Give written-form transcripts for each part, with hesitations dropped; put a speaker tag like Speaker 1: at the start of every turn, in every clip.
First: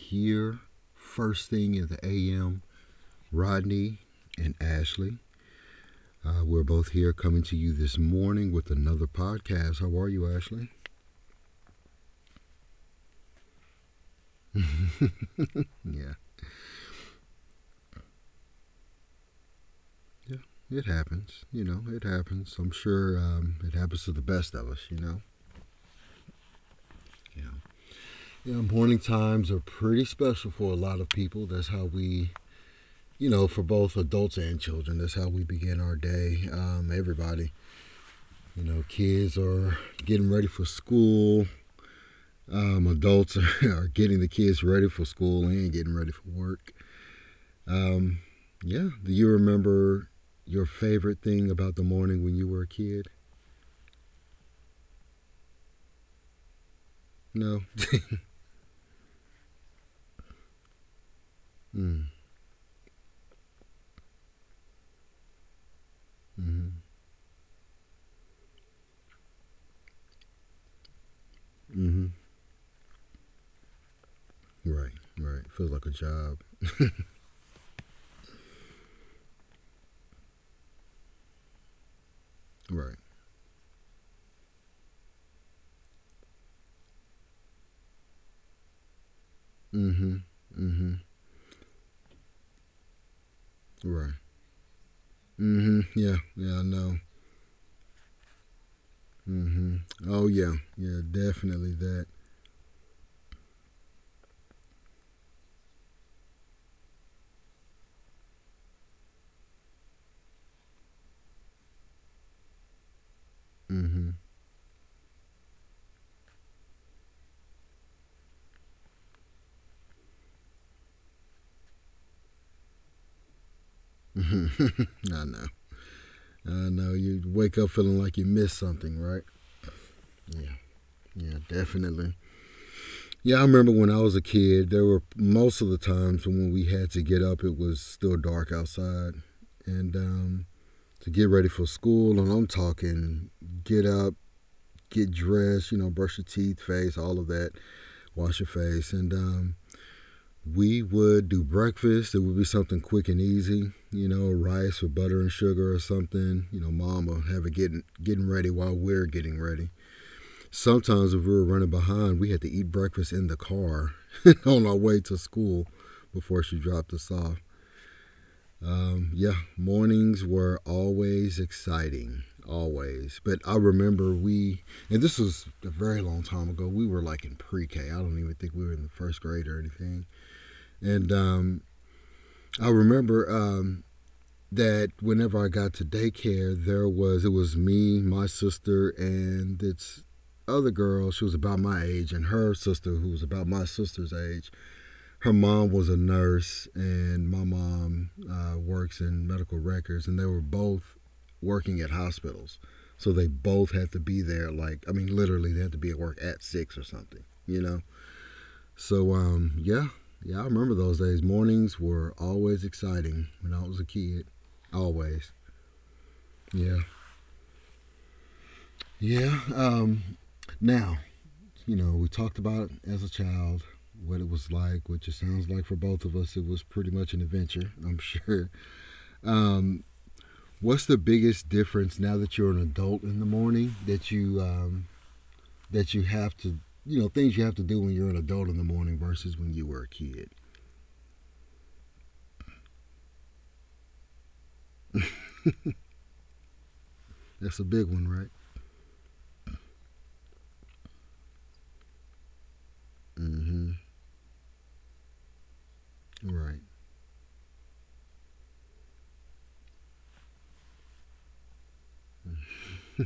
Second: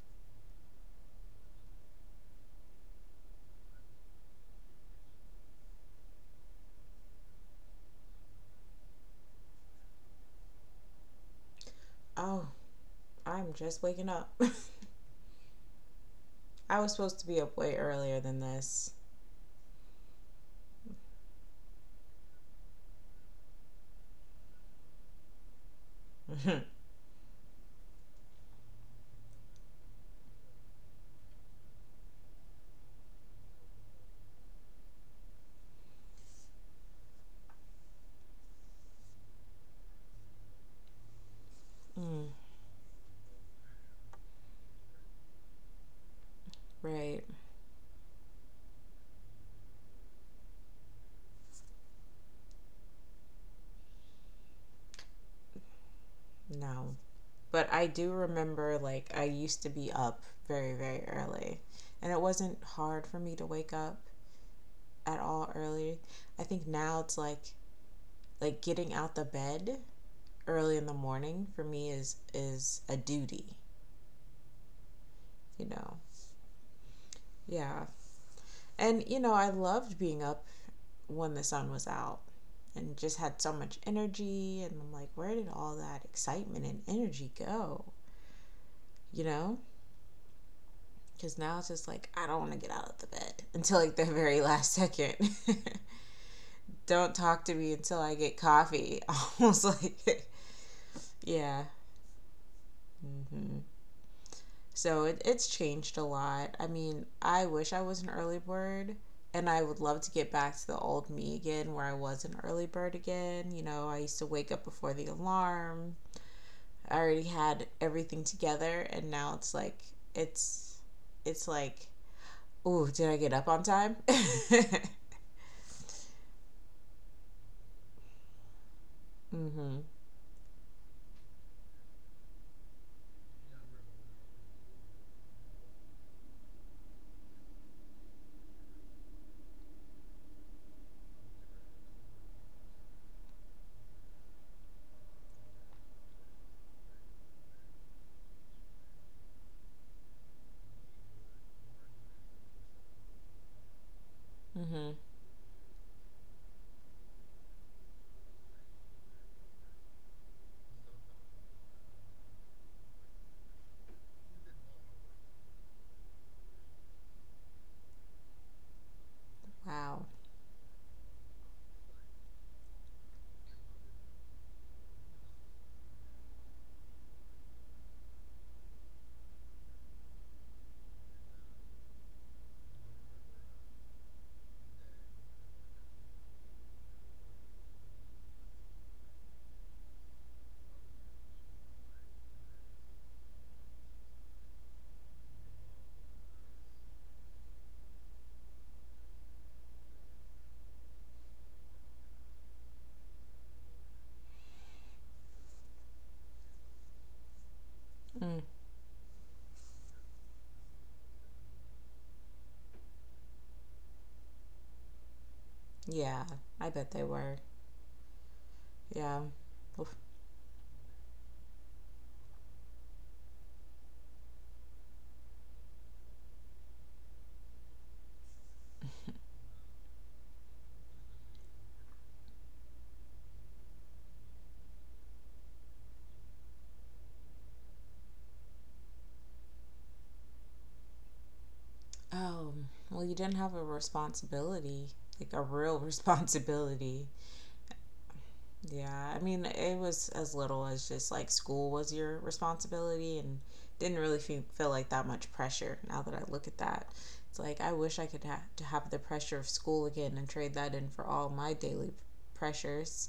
Speaker 1: here first thing in the AM. Rodney and Ashley, we're both here coming to you this morning with another podcast. How are you, Ashley?
Speaker 2: Oh, I'm just waking up.
Speaker 1: Yeah,
Speaker 2: I was supposed to be up way earlier than this.
Speaker 1: yeah, it happens. You know, it happens. I'm sure it happens to the best of us. You know. Yeah. Yeah. Morning times are pretty special for a lot of people. That's how we. You know, for both adults and children, that's how we begin our day. Everybody. You know, kids are getting ready for school.
Speaker 2: Mm,
Speaker 1: Adults are getting the kids ready for school and getting ready for work.
Speaker 2: right.
Speaker 1: Um, yeah. Do you remember your favorite thing about the morning when you were a kid?
Speaker 2: No.
Speaker 1: No.
Speaker 2: But I do remember, like, I used to be up very, very early.
Speaker 1: Mm,
Speaker 2: And it wasn't hard for me to wake up at all early. I think
Speaker 1: hmm
Speaker 2: now it's like getting out the bed early in the morning for me
Speaker 1: hmm
Speaker 2: is a duty,
Speaker 1: Right. Right.
Speaker 2: you
Speaker 1: Feels like a
Speaker 2: know.
Speaker 1: job.
Speaker 2: Yeah. And I loved being up when the sun was out,
Speaker 1: Right.
Speaker 2: and just had so much energy. And I'm like, where did all that excitement and energy go? You know?
Speaker 1: Mm-hmm. Mm-hmm.
Speaker 2: Because now it's just like, I don't want to get out of the bed until like the
Speaker 1: Right.
Speaker 2: very last second.
Speaker 1: Mm-hmm. Yeah. Yeah. I know.
Speaker 2: Don't talk to me until I get coffee. Almost
Speaker 1: Mm-hmm. Oh
Speaker 2: like,
Speaker 1: yeah. Yeah.
Speaker 2: yeah.
Speaker 1: Definitely that.
Speaker 2: Mm-hmm. So it's changed a lot. I mean, I wish I was an early bird. And I would love to get back to the old me again, where I was an early bird again. You know, I
Speaker 1: Mm-hmm.
Speaker 2: used to wake up before the alarm, I already had everything together, and now it's it's like, oh, did I get up on time? Mm-hmm.
Speaker 1: I know. I know you wake up feeling like you missed something, right? Yeah, yeah, definitely. Yeah, I remember when I was a kid, there were most of the times when we had to get up, it was still dark outside. And to get ready for school, and I'm talking get up, get dressed, you know, brush your teeth, face, all of that, wash your face. And we would do breakfast. It would be something quick and easy, you know, rice
Speaker 2: Mm-hmm.
Speaker 1: with butter and sugar or something. You know, mom would have it getting ready while we're getting ready. Sometimes if we were running behind, we had to eat breakfast in the car on our way to school before she dropped us off. Yeah,
Speaker 2: Wow.
Speaker 1: mornings were always exciting, always. But I remember we, and this was a very long time ago. We were like in pre-K. I don't even think we were in the first grade or anything. And I remember that whenever I got to daycare, there was it was me, my sister, and this other girl. She was about my age, and her sister, who was about my sister's age. Her mom was a nurse, and my mom works in medical records, and they were both working at hospitals. So they both had to be there. Like I mean, literally, they had to be at work at six or something. You know.
Speaker 2: Mm.
Speaker 1: So yeah, yeah, I remember those days. Mornings were always exciting when I was a kid. Always.
Speaker 2: Yeah, I
Speaker 1: Yeah.
Speaker 2: bet they were. Yeah.
Speaker 1: Yeah.
Speaker 2: Oof.
Speaker 1: Now, you know, we talked about it as a child, what it was like, which it sounds like for both of us, it was pretty much an adventure, I'm sure. Um, what's the biggest difference now that you're an adult in the morning that you have to, you know, things you have to do when you're an adult in the morning versus when you were a kid?
Speaker 2: Oh, well, you didn't have a responsibility, like a real responsibility.
Speaker 1: That's a big one, right?
Speaker 2: Yeah, I mean, it was as little as just like school was your responsibility, and
Speaker 1: Mm-hmm.
Speaker 2: didn't really feel like that much pressure now that I look at
Speaker 1: Right.
Speaker 2: that. It's like I wish I could to have the pressure of school again and trade that in for all my daily pressures.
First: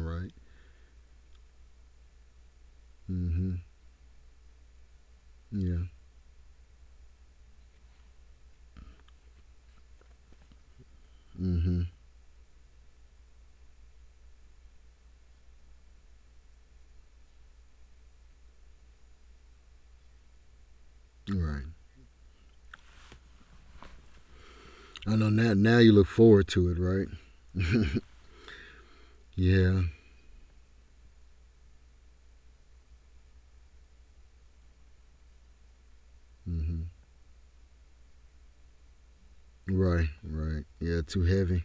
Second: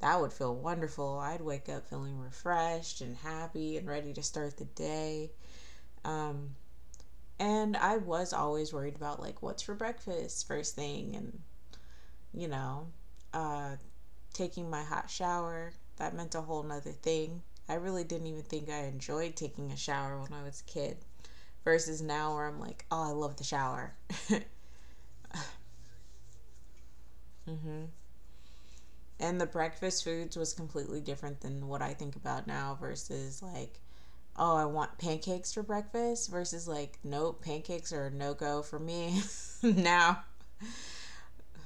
Speaker 2: That
Speaker 1: right.
Speaker 2: would feel wonderful. I'd wake up feeling refreshed and
Speaker 1: Mm-hmm.
Speaker 2: happy and ready to start the day.
Speaker 1: Yeah.
Speaker 2: Um, and I was always worried about like what's for breakfast first thing, and
Speaker 1: Mm-hmm.
Speaker 2: you know, uh taking my hot shower. That meant a whole nother thing. I really didn't even think I enjoyed taking a shower when I was a kid
Speaker 1: Right.
Speaker 2: versus now where I'm like, oh, I love the shower.
Speaker 1: I know now. Now you look forward to it, right?
Speaker 2: Mm-hmm. And the
Speaker 1: yeah.
Speaker 2: breakfast foods was completely different than what I think about now versus like, oh, I want pancakes for breakfast versus
Speaker 1: hmm
Speaker 2: like, nope, pancakes are no go for me
Speaker 1: Right.
Speaker 2: now.
Speaker 1: Right. Yeah. Too heavy.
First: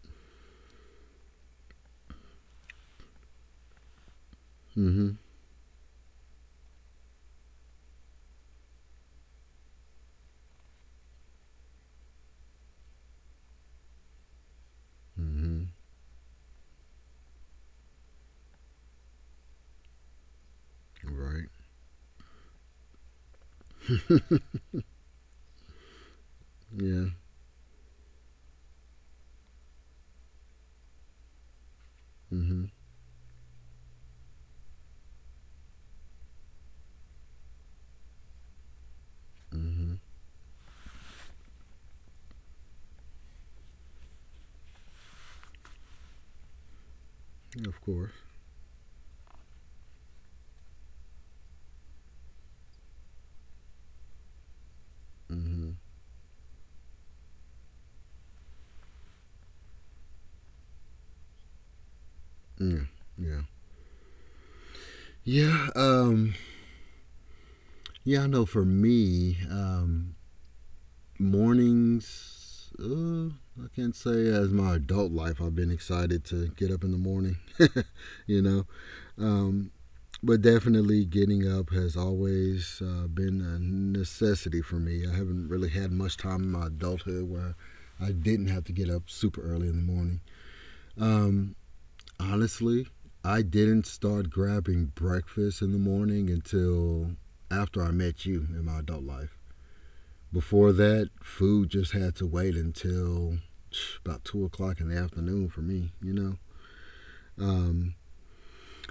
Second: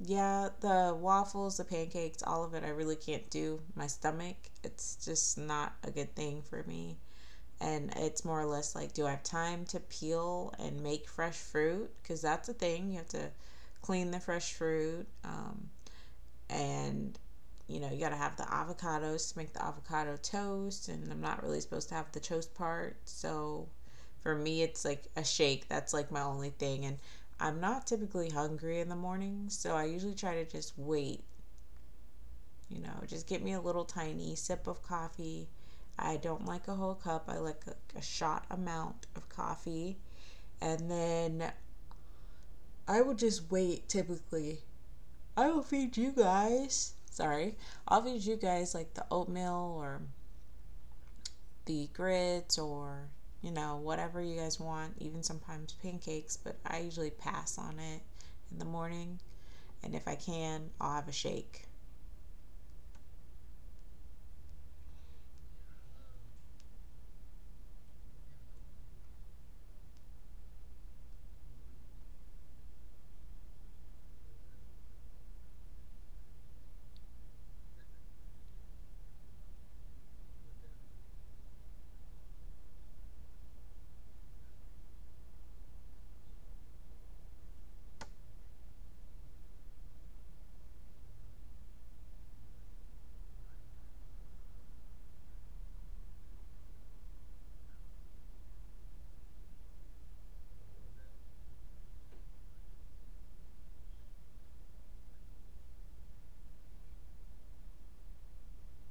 Speaker 2: Yeah, the waffles, the pancakes, all of it, I really can't do. My stomach, it's
Speaker 1: hmm
Speaker 2: just not a good thing for me. And it's more or less like, do I have time to peel and make fresh fruit, because that's a thing. You have to clean the fresh fruit,
Speaker 1: hmm
Speaker 2: and you know, you got to have the avocados to make the avocado toast, and I'm not
Speaker 1: Right.
Speaker 2: really supposed to have the toast part. So for me, it's like a shake. That's like my only thing. And
Speaker 1: Yeah.
Speaker 2: I'm not typically hungry in the morning, so I usually try to just wait.
Speaker 1: hmm
Speaker 2: Just get me a little tiny sip of coffee. I don't like a whole cup. I like a shot amount of
Speaker 1: hmm
Speaker 2: coffee. And then I would just wait typically. I will feed you guys. Sorry.
Speaker 1: Of
Speaker 2: I'll
Speaker 1: course.
Speaker 2: feed you guys like the oatmeal or the grits or, whatever you guys want, even
Speaker 1: hmm
Speaker 2: sometimes pancakes, but I usually pass on it in the morning. And if I can, I'll have a shake.
Speaker 1: Yeah. Yeah. Yeah. Um. Yeah. I know. For me, mornings. Uh, I can't say as my adult life I've been excited to get up in the morning. you know, um, but definitely, getting up has always been a necessity for me. I haven't really had much time in my adulthood where I didn't have to get up super early in the morning. Um, honestly, I didn't start grabbing breakfast in the morning until after I met you in my adult life. Before that, food just had to wait until about 2 o'clock in the afternoon for me, you know? Um,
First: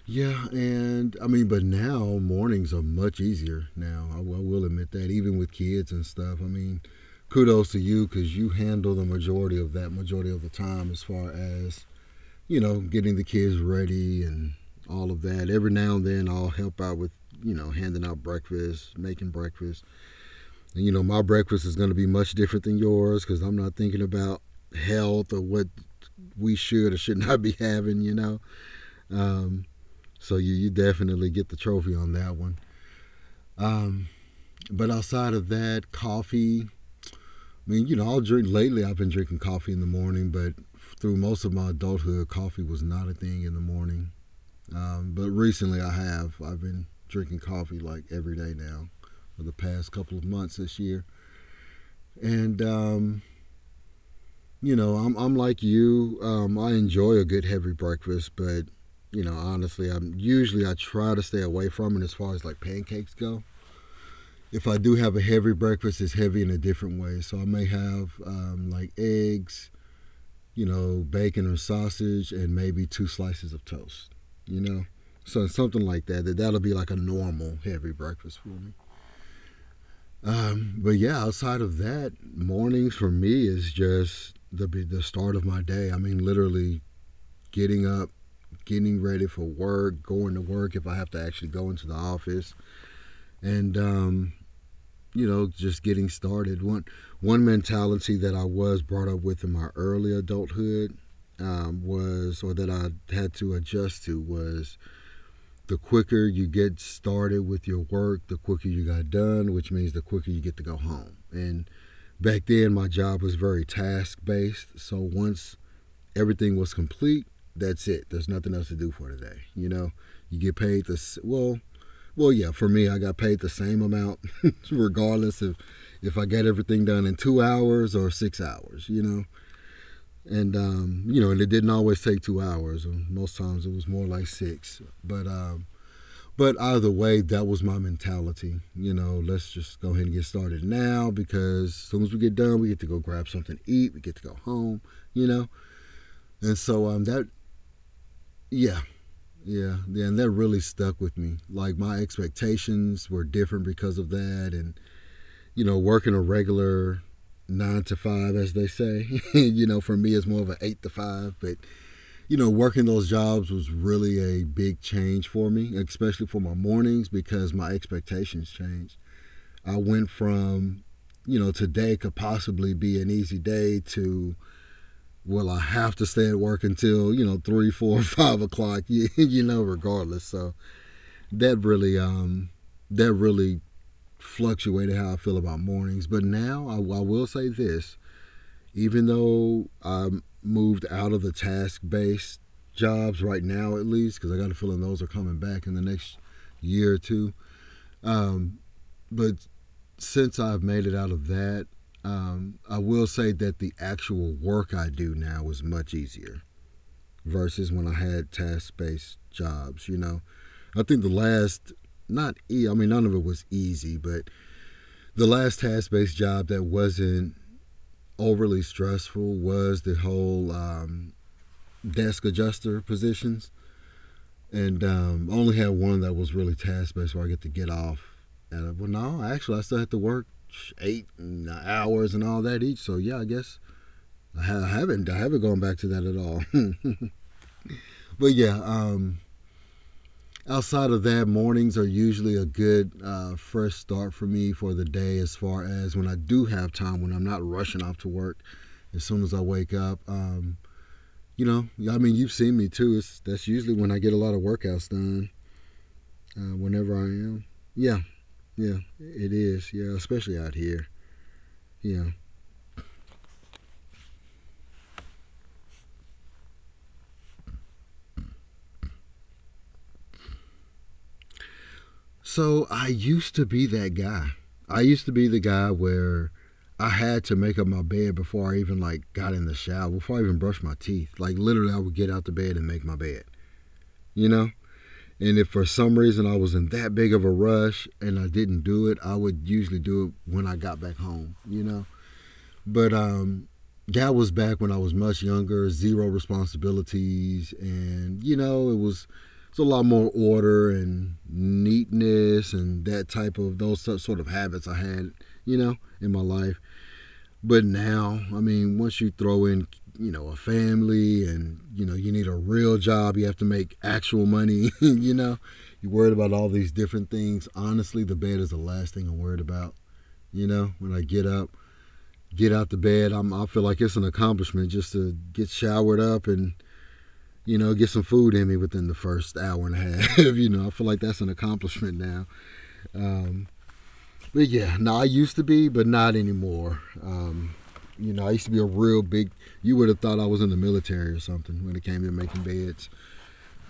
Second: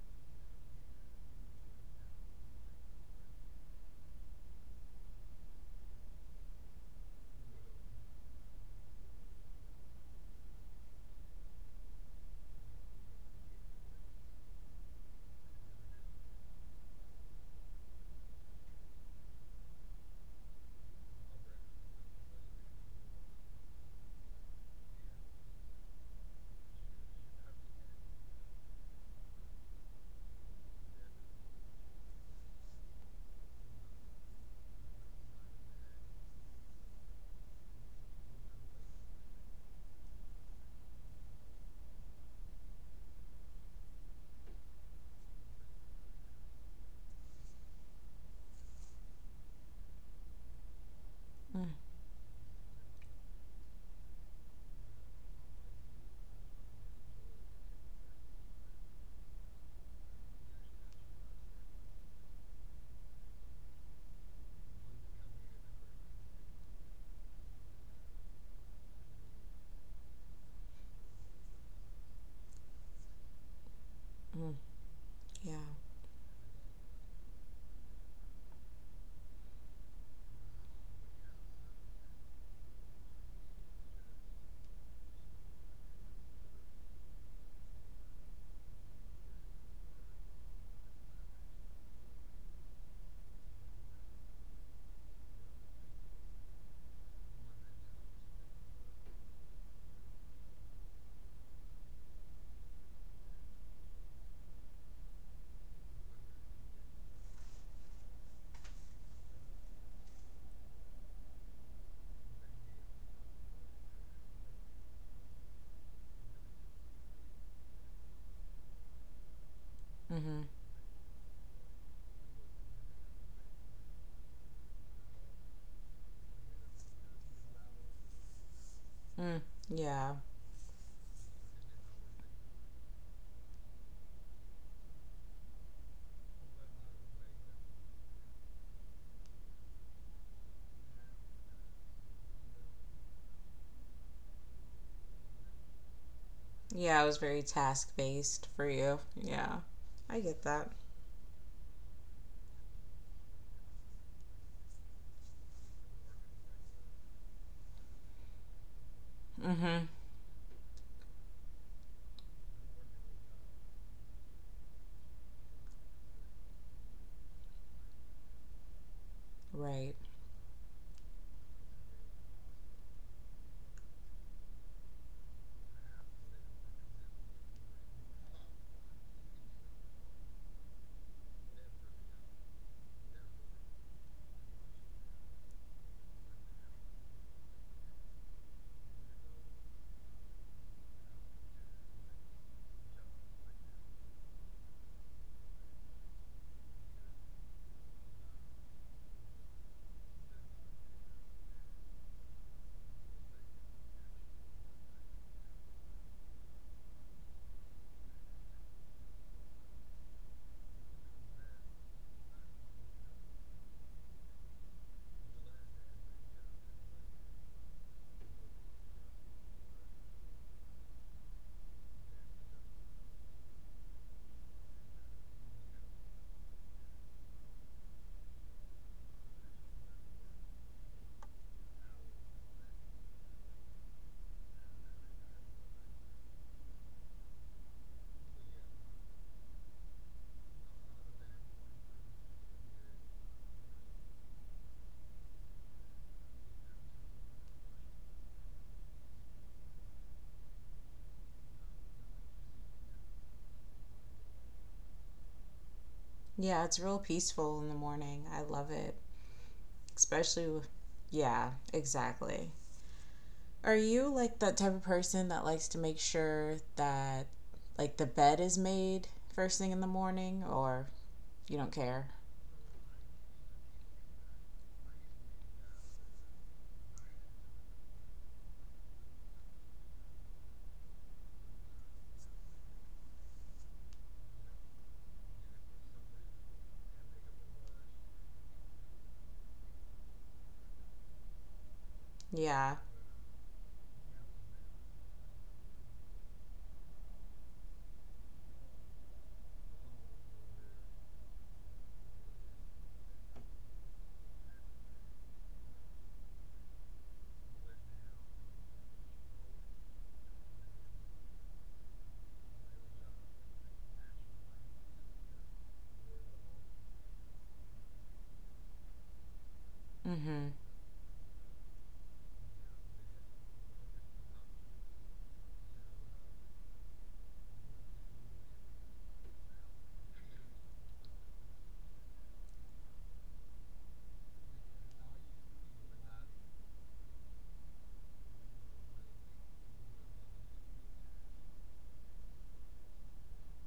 Speaker 1: Yeah, and I mean, but now mornings are much easier. Now I will admit that, even with kids and stuff. I mean, kudos to you because you handle the majority of that majority of the time as far as, you know, getting the kids ready and all of that. Every now and then I'll help out with, you know, handing out breakfast, making breakfast. And you know my breakfast is going to be much different than yours because I'm not thinking about health or what we should or should not be having. You know, um, so you definitely get the trophy on that one. Um, but outside of that, coffee. I mean, you know, I'll drink lately. I've been drinking coffee in the morning, but through most of my adulthood, coffee was not a thing in the morning. But recently, I have. I've been drinking coffee like every day now for the past couple of months this year.
Speaker 2: Mm,
Speaker 1: And you know, I'm like you. I enjoy a good heavy breakfast, but you know, honestly, I'm usually I try to stay away from it as far as like pancakes go. If I do have a heavy breakfast, it's heavy in a different way. So I may have like eggs, you know, bacon or sausage, and maybe two slices of toast,
Speaker 2: mm,
Speaker 1: you know? So
Speaker 2: yeah.
Speaker 1: something like that, that'll be like a normal heavy breakfast for me. But yeah, outside of that, mornings for me is just the start of my day. I mean, literally getting up, getting ready for work, going to work if I have to actually go into the office, and you know, just getting started. One mentality that I was brought up with in my early adulthood was, or that I had to adjust to, was the quicker you get started with your work, the quicker you got done, which means the quicker you get to go home. And back then, my job was very task based. So once everything was complete, that's it. There's nothing else to do for today. You know, you
Speaker 2: Mm-hmm.
Speaker 1: get paid to, well, well, yeah, for me, I got paid the same amount, regardless if I got everything done in 2 hours or 6 hours, you know.
Speaker 2: Mm, yeah.
Speaker 1: And you know, and it didn't always take 2 hours. Most times it was more like six. But either way, that was my mentality. You know, let's just go ahead and get started now because as soon as we get done, we get to go grab something to eat. We get to go home. You know, and so
Speaker 2: Yeah, it was
Speaker 1: that
Speaker 2: very task based for
Speaker 1: yeah,
Speaker 2: you. Yeah,
Speaker 1: yeah, and
Speaker 2: I
Speaker 1: that
Speaker 2: get
Speaker 1: really
Speaker 2: that.
Speaker 1: stuck with me. Like my expectations were different because of that, and you know, working a regular 9 to 5, as they say. you know,
Speaker 2: Mm-hmm.
Speaker 1: for me, it's more of an 8 to 5. But, you know, working those jobs was really a big change for me, especially for my mornings because my expectations changed. I
Speaker 2: Right.
Speaker 1: went from, you know, today could possibly be an easy day to, well, I have to stay at work until, you know, three, four, 5 o'clock, you know, regardless. So that really, um, that really fluctuated how I feel about mornings. But now I will say this, even though I moved out of the task based jobs right now, at least, because I got a feeling those are coming back in the next year or two. Um, but since I've made it out of that, I will say that the actual work I do now is much easier versus when I had task based jobs. You know, I think not e, I mean, none of it was easy, but the last task based job that wasn't overly stressful was the whole desk adjuster positions, and only had one that was really task based where I get to get off. And well, no, actually, I still had to work 8 hours and all that each. So yeah, I guess I haven't gone back to that at all. but yeah, outside of that, mornings are usually a good fresh start for me for the day. As far as when I do have time, when I'm not rushing off to work, as soon as I wake up. You know, I mean, you've seen me too. It's that's usually when I get a lot of workouts done.
Speaker 2: Yeah, it's
Speaker 1: Whenever
Speaker 2: real
Speaker 1: I am.
Speaker 2: peaceful in the
Speaker 1: Yeah,
Speaker 2: morning. I love
Speaker 1: yeah,
Speaker 2: it.
Speaker 1: it is. Yeah, especially
Speaker 2: Especially,
Speaker 1: out here.
Speaker 2: yeah,
Speaker 1: Yeah.
Speaker 2: exactly. Are you like that type of person that likes to make sure that like the bed is made first thing in the morning, or you don't care?
Speaker 1: So I used to be that guy. I used to be the guy where I had to make up my bed before I even like got in the shower, before I even brushed my teeth. Like literally, I would get out the bed and make my bed. You know. And if for some reason I was in that big of a rush and I didn't do it, I would usually do it when I got back home. You know.
Speaker 2: Yeah.
Speaker 1: But that was back when I was much younger, zero responsibilities, and you know it's a lot more order and neatness and that type of those sort of habits I had, you know, in my life. But now, I mean, once you throw in, you know, a family, and you know you need a real job, you have to make actual money, you know, you're worried about all these different things. Honestly, the bed is the last thing I'm worried about. You
Speaker 2: Mm-hmm.
Speaker 1: know, when I get up, get out the bed. I feel like it's an accomplishment just to get showered up and you know get some food in me within the first hour and a half. you know, I feel like that's an accomplishment now. Um, but yeah, no, I used to be, but not anymore. You know, I used to be a real big. You would have thought I was in the military or something when it came to making beds,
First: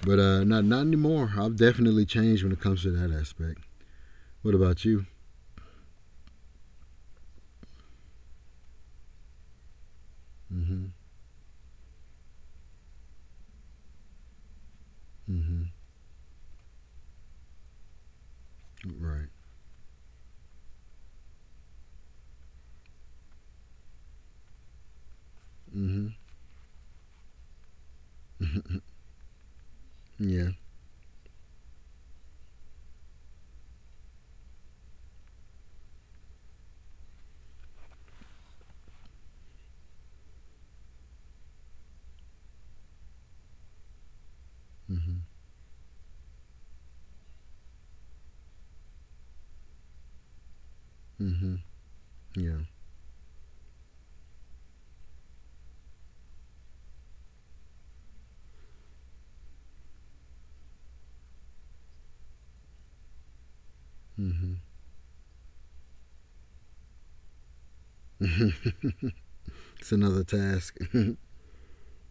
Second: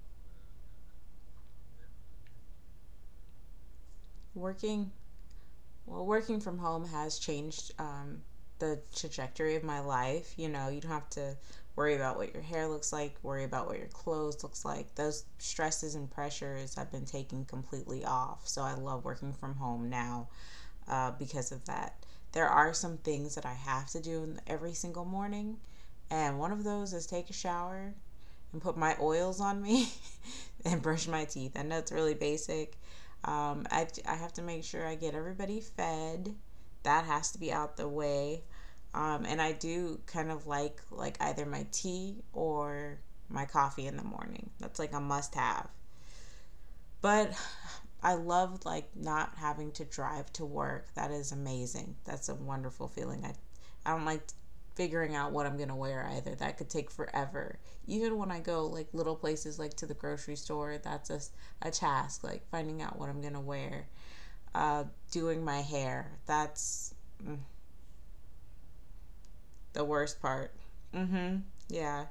Speaker 1: but not anymore. I've definitely changed when it comes to that aspect. What about
Speaker 2: Working
Speaker 1: you?
Speaker 2: Well, working from home has changed the trajectory of my life. You know, you
Speaker 1: Mm-hmm.
Speaker 2: don't have to worry about what your hair looks like, worry about what your clothes looks like. Those
Speaker 1: Mm-hmm.
Speaker 2: stresses and pressures have been taken completely off. So I love
Speaker 1: Right.
Speaker 2: working from home now, because of that. There are some things that I have to do every single morning,
Speaker 1: Mm-hmm.
Speaker 2: and one of those is take a shower, and put my oils on me
Speaker 1: Yeah.
Speaker 2: and brush my teeth. I know it's really basic. I have to make sure I get everybody fed. That has to be out the way. And I do kind of like either my tea or my coffee in the morning. That's like a
Speaker 1: Mm-hmm.
Speaker 2: must have. But I love like not having to drive to work. That is
Speaker 1: Mm-hmm.
Speaker 2: amazing. That's a
Speaker 1: Yeah.
Speaker 2: wonderful feeling. I don't like figuring out what I'm going to wear either. That could take forever. Even when I go like little places like to the grocery store, that's a task like finding out what I'm going to wear.
Speaker 1: Mm-hmm.
Speaker 2: Uh Doing my hair. That's mm, the
Speaker 1: It's
Speaker 2: worst
Speaker 1: another
Speaker 2: part.
Speaker 1: task.
Speaker 2: Mhm. Yeah.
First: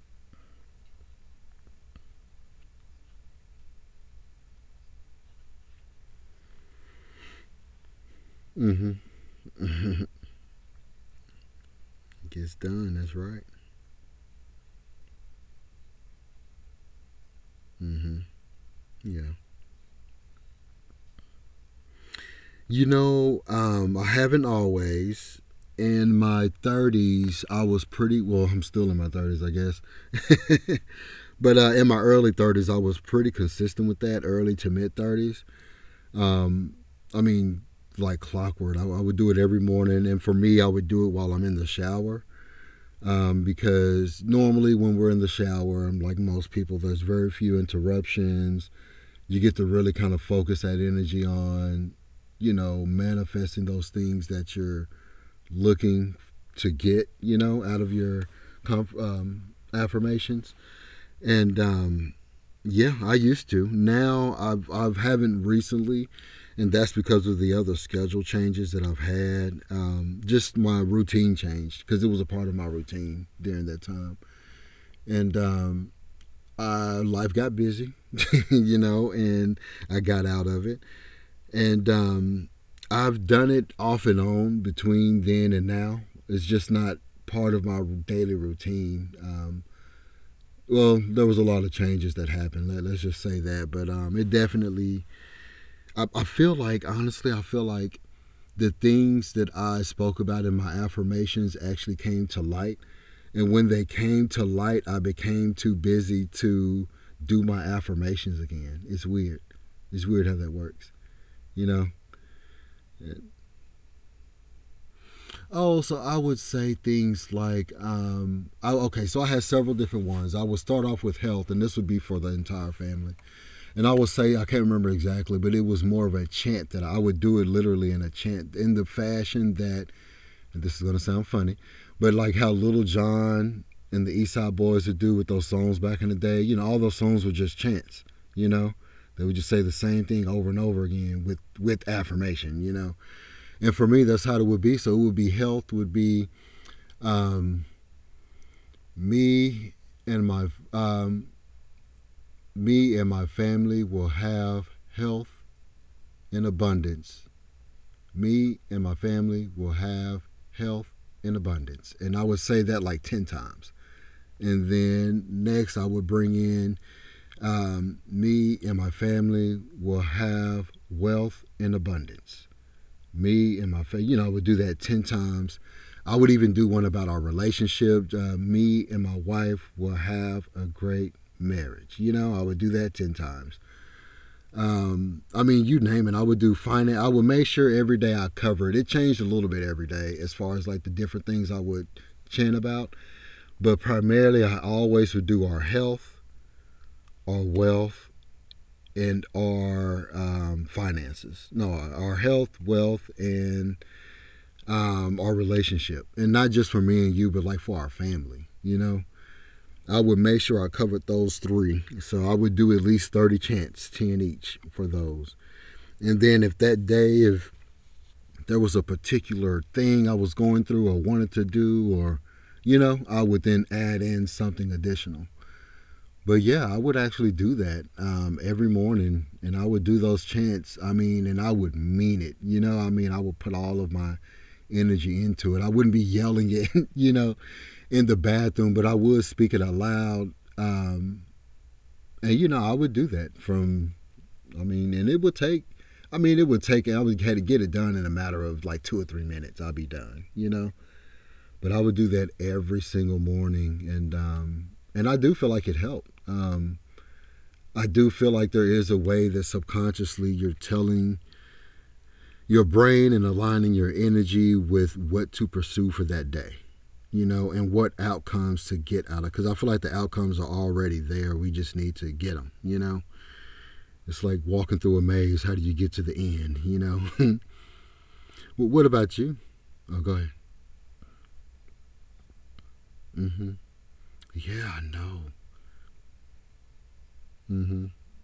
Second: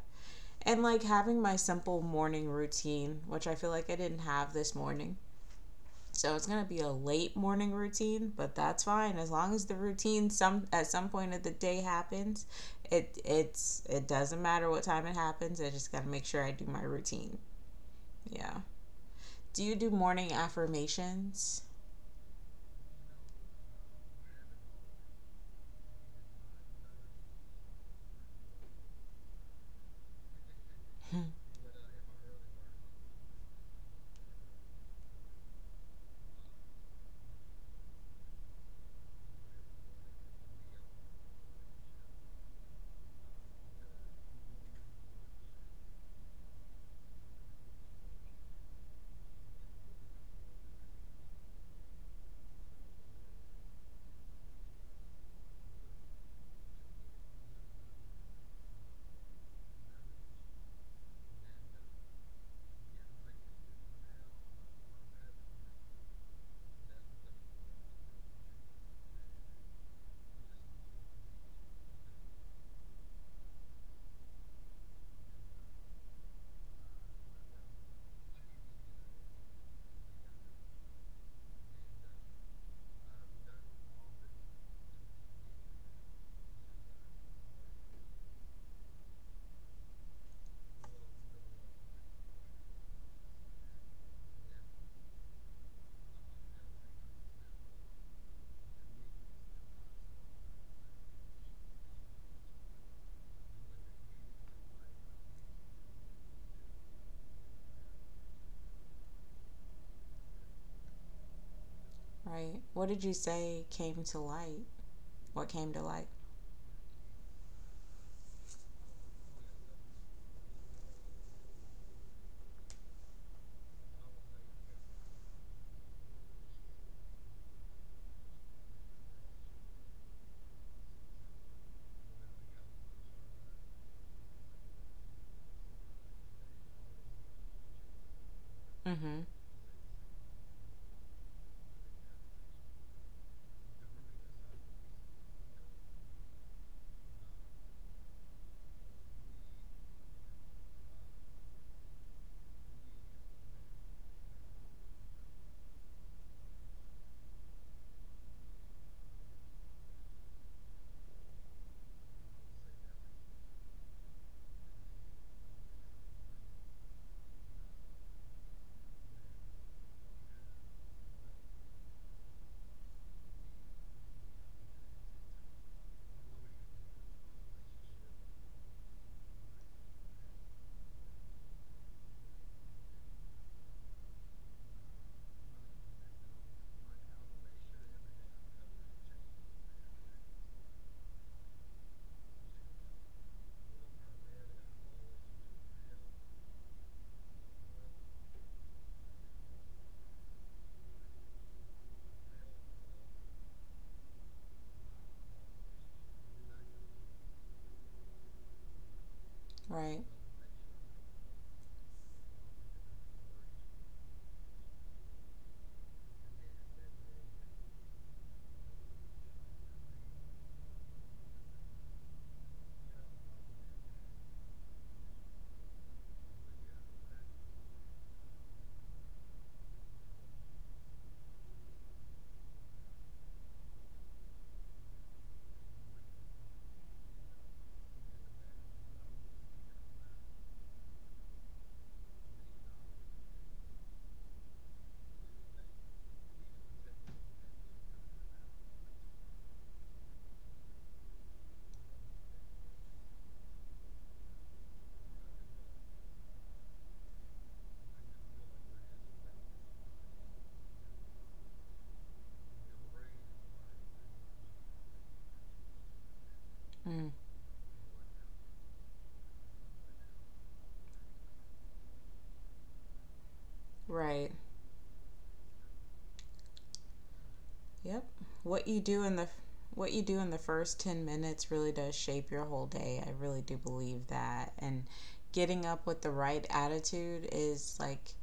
Speaker 2: And like having my simple morning routine, which I feel like I didn't have this morning. So it's gonna be a late morning routine, but that's
Speaker 1: Mm-hmm.
Speaker 2: fine as long as the routine some at some point of the day happens.
Speaker 1: Gets done. That's
Speaker 2: It
Speaker 1: right.
Speaker 2: it's it doesn't matter what time it happens. I just gotta make sure I do my routine.
Speaker 1: Mm-hmm.
Speaker 2: Yeah.
Speaker 1: Yeah.
Speaker 2: Do you do morning affirmations?
Speaker 1: You know, I haven't always. In my 30s, I was pretty well, I'm still in my 30s, I guess. but uh, in my early 30s, I was pretty consistent with that, early to mid 30s. Um, I mean, like clockwork. I would do it every morning. And for me, I would do it while I'm in the shower, because normally when we're in the shower, I'm like most people, there's very few interruptions. You get to really kind of focus that energy on, you know, manifesting those things that you're looking to get, you know, out of your affirmations. And Yeah, I used to. Now I've haven't recently, and that's because of the other schedule changes that I've had. Just my routine changed because it was a part of my routine during that time, and life got busy. You know, and I got out of it, and I've done it off and on between then and now. It's just not part of my daily routine. Well, there was a lot of changes that happened. Let, us just say that, but it definitely. I feel like honestly, I feel like the things that I spoke about in my affirmations actually came to light, and when they came to light, I became too busy to do my affirmations again. It's weird. It's weird how that works. You know,
Speaker 2: Right. What did you say came to light? What came
Speaker 1: oh,
Speaker 2: to
Speaker 1: so
Speaker 2: light?
Speaker 1: I would say things like, okay, so I had several different ones. I would start off with health, and this would be for the entire family. And I would say, I can't remember exactly, but it was more of a chant that I would do it literally in a chant, in the fashion that, and this is going to sound funny, but like how Little John and the East Side Boys would do with those songs back in the day. You know, all those songs were just chants, you know?
Speaker 2: Mm-hmm.
Speaker 1: They would just say the same thing over and over again with, affirmation, you know? And for me, that's how it would be. So it would be health, would be um, me and my um, me and my family will have health in abundance. Me and my family will have health in abundance. And I would say that like 10 times. And then next, I would bring in me and my family will have wealth in abundance. Me and my family, you know, I would do that 10 times. I would even do one about our relationship. Me and my wife will have a great marriage. You know, I would do that 10 times. I mean, you name it. I would do finance. I would make sure every day I covered. It changed a little bit every day as far as like the different things I would chant about. But primarily, I always would do our health, our wealth, and our finances. No, our health, wealth, and our relationship, and not just for me and you, but like for our family. You know, I
Speaker 2: Right.
Speaker 1: would make sure I covered those three. So I would do at least 30 chants, 10 each for those. And then if that day, if there was a particular thing I was going through or wanted to do, or you know, I would then add in something additional. But yeah, I would actually do that every morning, and I would do those chants. I mean, and I would mean it. You know, I mean, I would put all of my energy into it. I wouldn't be yelling it, you know, in the bathroom, but I would speak it aloud. Um, and you know, I would do that from. I mean, and it would take. I mean, it would take. I would had to get it done in a matter of like 2 or 3 minutes. I'd be done, you know. But I would do that every single morning, and I do feel like it helped. I do feel like there is a way that subconsciously you're telling your brain and aligning your energy with what to pursue for that day,
Speaker 2: Mm.
Speaker 1: you know, and what outcomes to get out of. Because I feel like the outcomes are already there. We just need to get them, you know? It's
Speaker 2: Right.
Speaker 1: like walking through a maze. How do you get to the end, you know?
Speaker 2: Yep. What
Speaker 1: Well,
Speaker 2: you
Speaker 1: what
Speaker 2: do in
Speaker 1: about
Speaker 2: the
Speaker 1: you?
Speaker 2: what
Speaker 1: Oh,
Speaker 2: you
Speaker 1: go
Speaker 2: do in
Speaker 1: ahead.
Speaker 2: the first 10 minutes really does shape your whole day. I really
Speaker 1: Mm-hmm.
Speaker 2: do believe that.
Speaker 1: Yeah, I
Speaker 2: And
Speaker 1: know.
Speaker 2: getting up with the right attitude is
Speaker 1: Mm-hmm.
Speaker 2: like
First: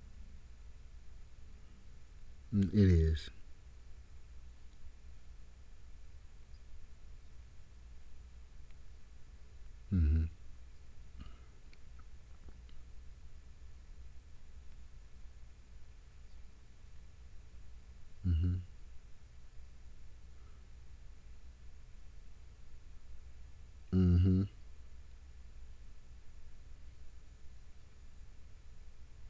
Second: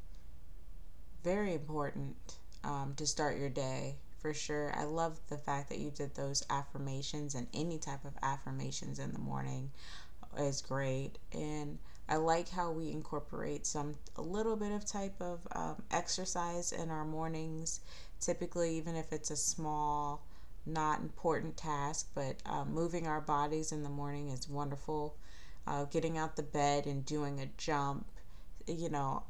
Speaker 2: very important,
Speaker 1: Mm,
Speaker 2: to
Speaker 1: hmm is.
Speaker 2: start your day for sure. I love the fact that you did those affirmations, and any type of affirmations in the morning
Speaker 1: Mm-hmm.
Speaker 2: is great. And I like how we incorporate some a little bit of type of exercise in our mornings,
Speaker 1: Mm-hmm.
Speaker 2: typically. Even if it's a small, not important task, but moving our bodies in the morning
Speaker 1: Mm-hmm.
Speaker 2: is wonderful. Getting out the bed and doing a jump, you know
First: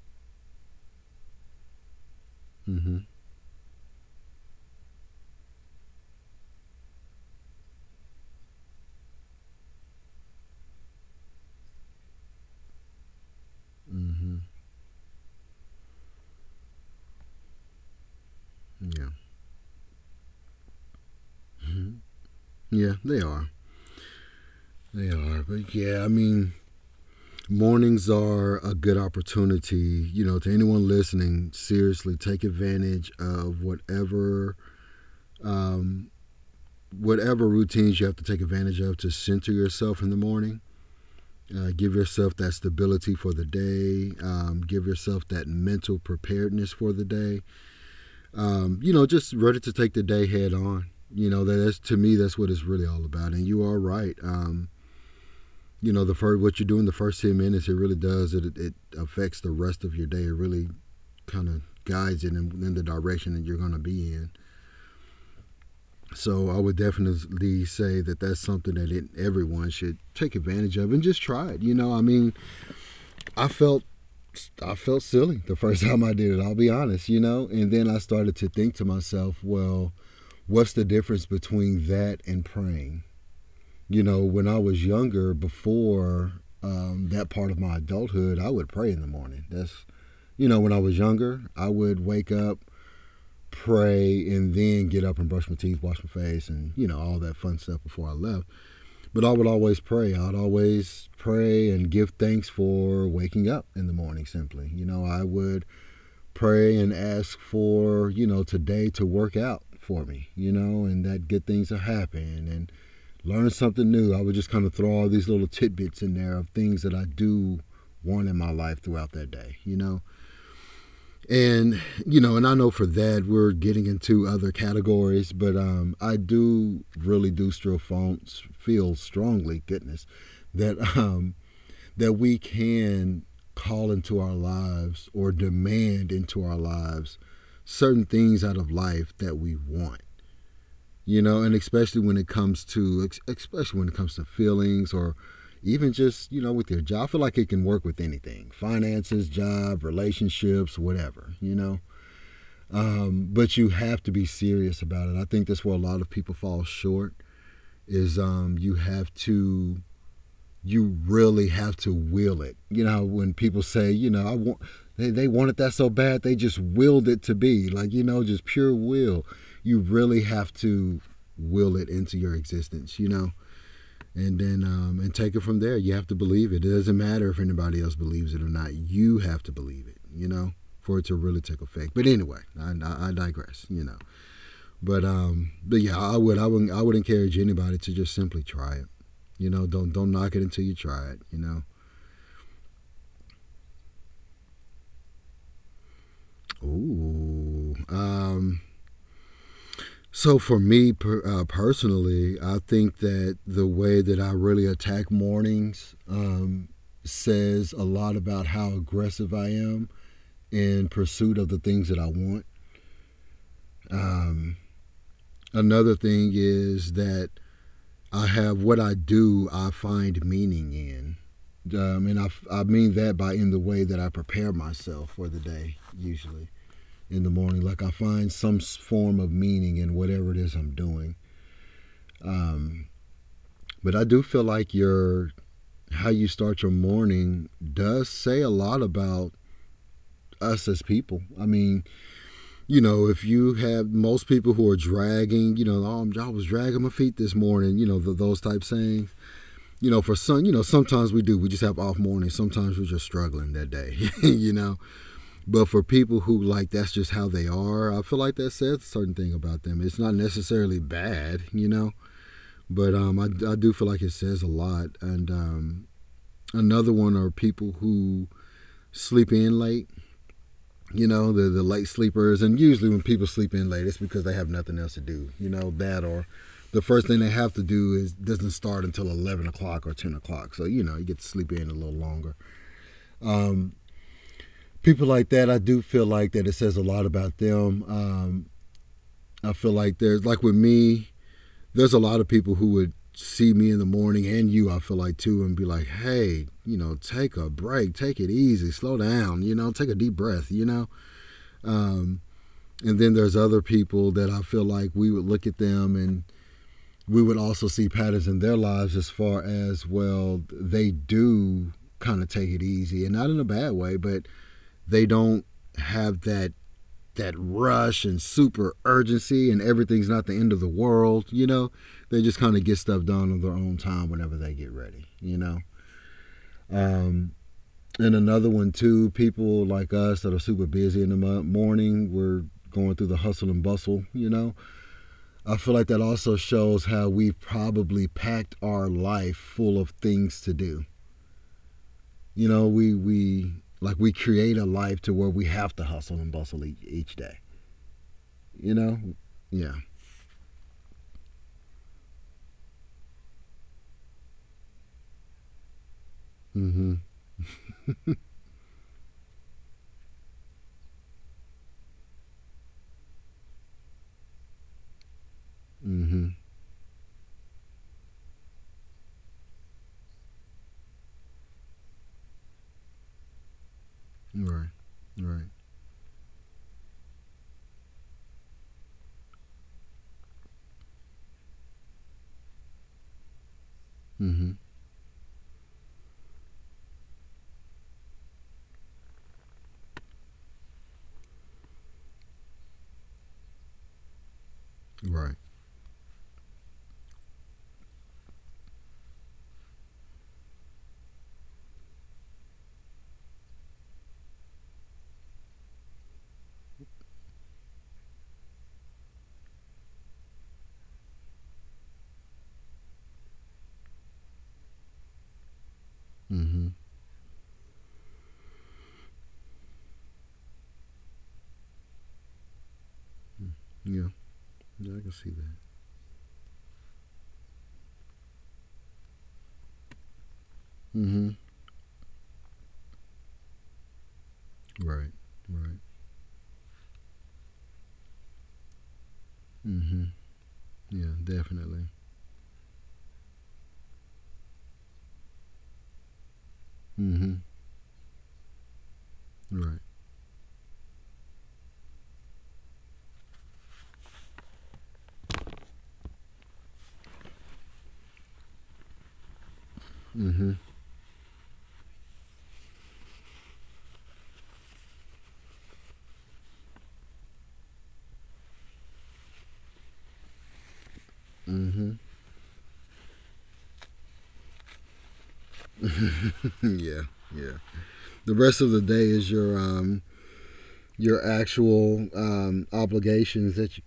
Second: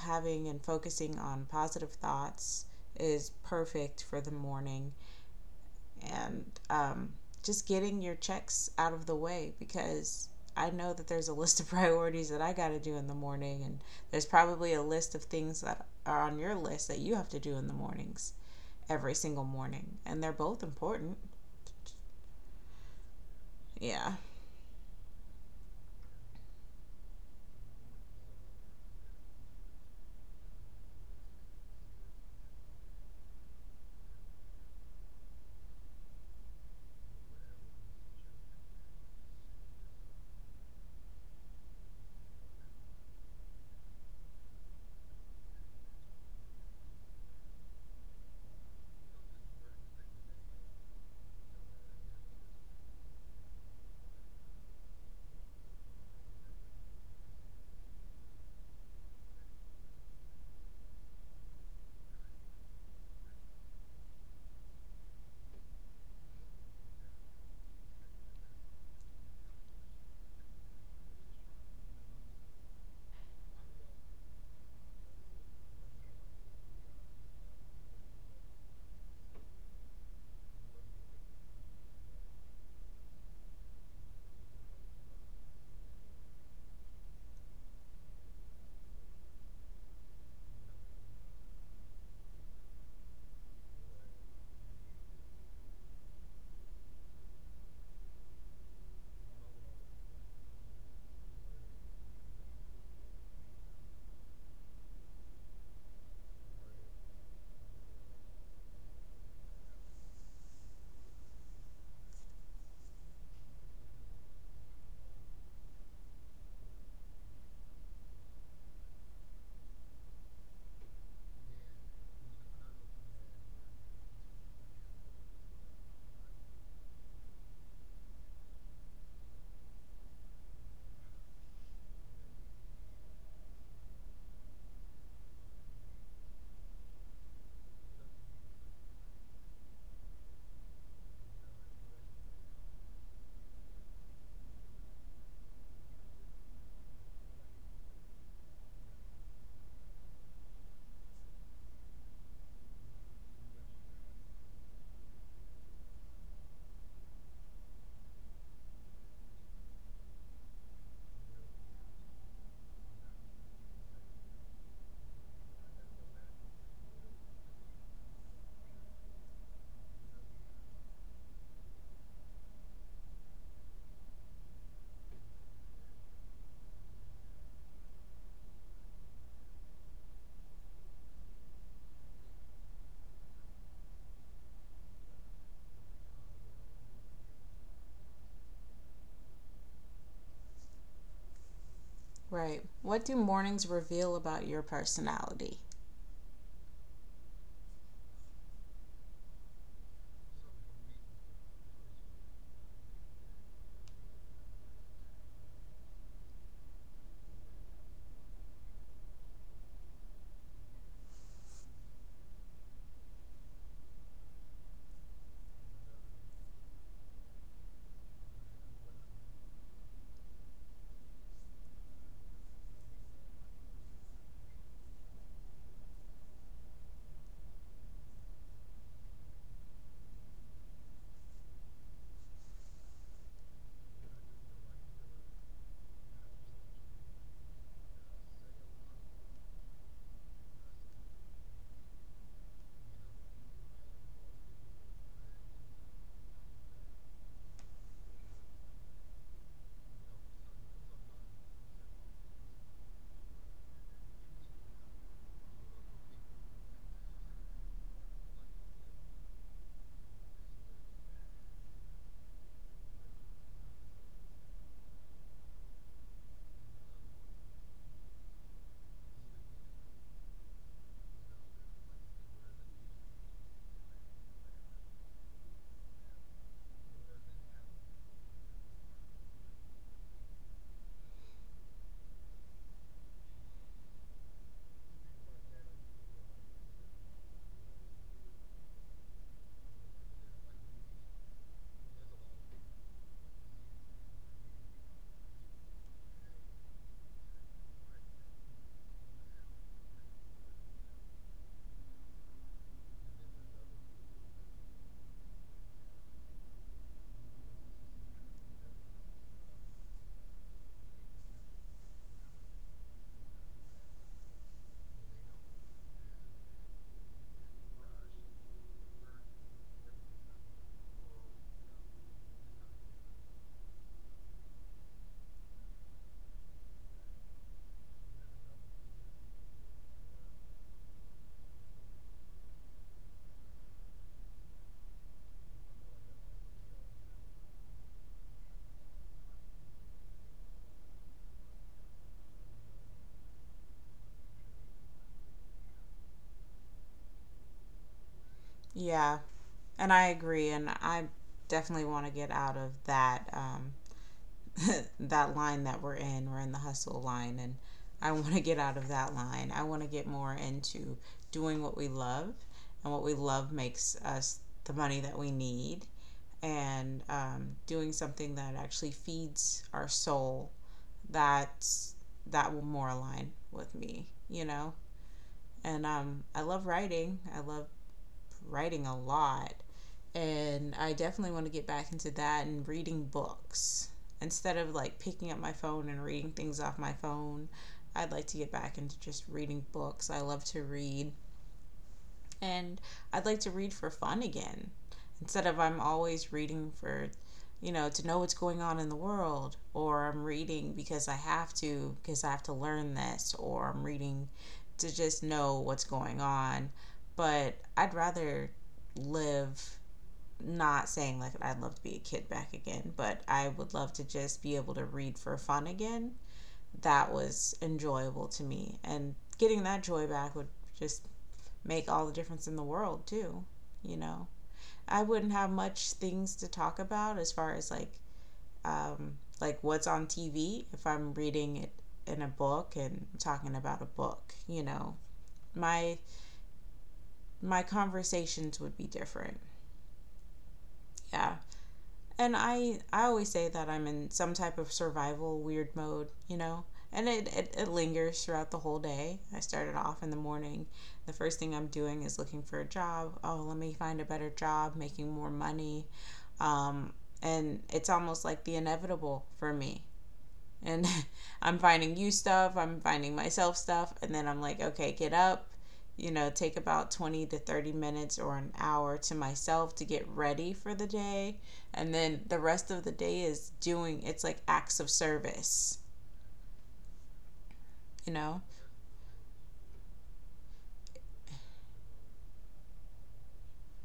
Speaker 2: having and focusing on positive thoughts
Speaker 1: Mm-hmm.
Speaker 2: is perfect for the morning. And just getting your checks out of the way, because I know that there's a list of priorities that I got to do in the morning, and there's
Speaker 1: Mm-hmm.
Speaker 2: probably a list of things that are on your list that you have to do in the mornings
Speaker 1: Yeah.
Speaker 2: every single morning, and they're both important.
Speaker 1: Mm-hmm. Yeah, they are.
Speaker 2: Yeah,
Speaker 1: They are. But yeah, I mean, mornings are a good opportunity. You know, to anyone listening, seriously, take advantage of um, whatever routines you have to take advantage of to center yourself in the morning. Give yourself that stability for the day. Give yourself that mental preparedness for the day. You know, just ready to take the day head on. You know, that's to me, that's what it's really all about. And you are right. You know, the first what you do in the first 10 minutes, it really does. It affects the rest of your day. It really kind of guides it in the direction that you're going to be in. So I would definitely say that that's something that everyone should take advantage of and just try it. You know, I mean, I felt I felt silly the first time I did it. I'll be honest, you know. And then I started to think to myself, well, what's the difference between that and praying? You know, when I was younger, before that part of my adulthood, I would pray in the morning. That's You know, when I was younger, I would wake up, pray, and then get up and brush my teeth, wash my face, and you know all that fun stuff before I left. But I would always pray. I'd always pray and give thanks for waking up in the morning simply. You know, I would pray and ask for, you know, today to work out for me, you know, and that good things will happen, and learn something new. I would just kind of throw all these little tidbits in there of things that I do want in my life throughout that day, you know, and you know, and I know for that we're getting into other categories, but I do really do still feel strongly, goodness, that that we can call into our lives, or demand into our lives, certain things out of life that we want, you know. And especially when it comes to feelings, or even just you know with your job, I feel like it can work with anything: finances, job, relationships, whatever, you know. But you have to be serious about it. I think that's where a lot of people fall short is, you really have to will it. You know, when people say, you know, they wanted that so bad, they just willed it to be. Like, you know, just pure will. You really have to will it into your existence, you know? And then and take it from there. You have to believe it. It doesn't matter if anybody else believes it or not. You have to believe it, you know, for it to really take effect. But anyway, I digress, you know. But yeah, I would encourage anybody to just simply try it. You know, don't knock it until you try it. You know.
Speaker 2: right. What do mornings reveal about your personality?
Speaker 1: Ooh. So for me personally, I think that the way that I really attack mornings says a lot about how aggressive I am in pursuit of the things that I want. Um, Another thing is that I have what I do, I find meaning in. And I mean that by in the way that I prepare myself for the day, usually in the morning. Like I find some form of meaning in whatever it is I'm doing. Um, but I do feel like your how you start your morning does say a lot about us as people. I mean, you know, if you have most people who are dragging, you know, oh, I was dragging my feet this morning, you know, th those type sayings. You know, for some, you know, sometimes we do. We just have off mornings. Sometimes we're just struggling that day, you know. But for people who like that's just how they are, I feel like that says a certain thing about them. It's not necessarily bad, you know, but I do feel like it says a lot. And another one are people who sleep in late, you know, the late sleepers. And usually when people sleep in late, it's because they have nothing else to do, you know, that or the first thing they have to do is doesn't start until 11 o'clock or 10 o'clock. So, you know, you get to sleep in a little longer. Um, People like that, I do feel like that it says a lot about them. I feel like there's like with me, there's a lot of people who would see me in the morning and you I feel like too and be like, "Hey, you know, take a break, take it easy, slow down, you know, take a deep breath, you know." Um and then there's other people that I feel like we would look at them and we would also see patterns in their lives as far as well they do kind of take it easy and not in a bad way, but they don't have that rush and super urgency and everything's not the end of the world, you know. They just kind of get stuff done on their own time whenever they get ready, you know. Um, and another one too, people like us that are super busy in the morning, we're going through the hustle and bustle, you know. I feel like that also shows how we've probably packed our life full of things to do. You know, we like we create a life to where we have to hustle and bustle each day, you know.
Speaker 2: Yeah,
Speaker 1: Yeah.
Speaker 2: and I agree, and I definitely want to get out of that, that line that we're in. We're in the
Speaker 1: Mhm.
Speaker 2: hustle line, and I want to get out of that line. I want to get more into doing what we love, and what we love makes us the money that we need,
Speaker 1: Mm-hmm.
Speaker 2: and doing something that actually feeds our soul. That that will more align with me, you
Speaker 1: Right.
Speaker 2: know.
Speaker 1: Right.
Speaker 2: And I love writing. I love writing a lot, and I definitely want to get back into that, and reading books
Speaker 1: Mm-hmm.
Speaker 2: instead of like picking up my phone and reading things off my phone. I'd like to get back into just reading books. I love to read, and I'd like to read for fun again
Speaker 1: Right.
Speaker 2: instead of I'm always reading for to know what's going on in the world, or I'm reading because I have to, because I have to learn this, or I'm reading to just know what's going on. But I'd rather live, not saying like I'd love to be a kid back again, but I would love to just be able to read for fun again.
Speaker 1: Mm-hmm.
Speaker 2: That was enjoyable to me. And getting that joy back would just make all the difference in the world, too. You
Speaker 1: Yeah.
Speaker 2: know,
Speaker 1: Yeah, I
Speaker 2: I
Speaker 1: can see
Speaker 2: wouldn't have
Speaker 1: that.
Speaker 2: much things to talk about as far as like, um, like, what's on TV if I'm
Speaker 1: Mm-hmm.
Speaker 2: reading it in a book and talking about a book.
Speaker 1: Right. Right.
Speaker 2: My my conversations would be different.
Speaker 1: Mm-hmm. Yeah,
Speaker 2: Yeah.
Speaker 1: definitely.
Speaker 2: And I always say that I'm in some type of survival weird mode, and it,
Speaker 1: Mm-hmm.
Speaker 2: it it lingers throughout the whole day. I started
Speaker 1: Right.
Speaker 2: off in the morning. The first thing I'm doing is looking for a job. Oh, let me find a better job, making more money. Um, and it's almost like the inevitable for me. And I'm finding you stuff, I'm finding myself stuff, and then I'm like, okay, get up, take about 20 to 30 minutes or an hour to myself to get ready for the day. And then the rest of the day is doing, it's like acts of service,
Speaker 1: Yeah. Yeah.
Speaker 2: you
Speaker 1: The
Speaker 2: know?
Speaker 1: rest of the day is your actual obligations that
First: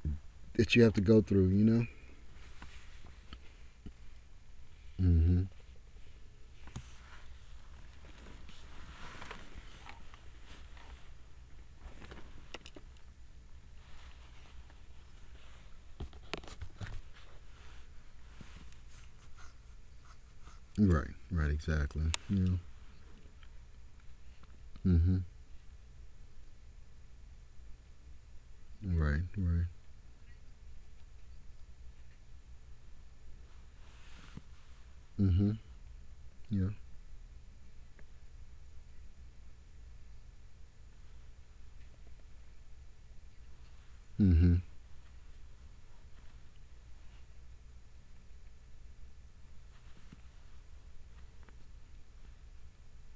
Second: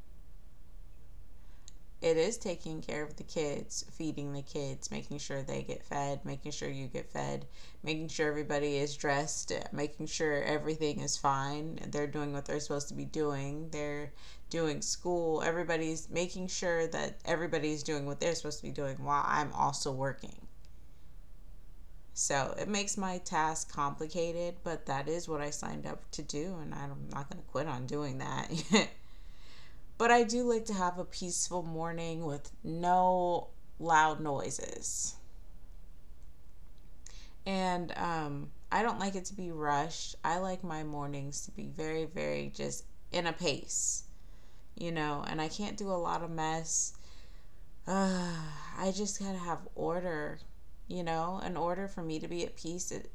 Speaker 1: that you have to go through. You know.
Speaker 2: It is taking care of the kids, feeding the kids, making
Speaker 1: Mm-hmm.
Speaker 2: sure they get fed, making sure you get fed, making sure everybody is dressed, making sure everything is fine. They're doing what they're supposed to be doing. They're doing school. Everybody's making sure that everybody's doing what they're supposed to be doing while I'm also working.
Speaker 1: Right. Right. Exactly. Yeah.
Speaker 2: So it makes my task complicated, but that
Speaker 1: Mm-hmm.
Speaker 2: is what I signed up to do, and I'm not going to quit on doing that.
Speaker 1: Right. Right.
Speaker 2: But I do like to have a peaceful morning with no loud noises.
Speaker 1: Mm-hmm. Yeah.
Speaker 2: And I don't like it to be rushed. I like my mornings to be very, very just in a pace,
Speaker 1: Mm-hmm.
Speaker 2: and I can't do a lot of mess. Uh, I just gotta have order, you know, in order for me to be at peace. It,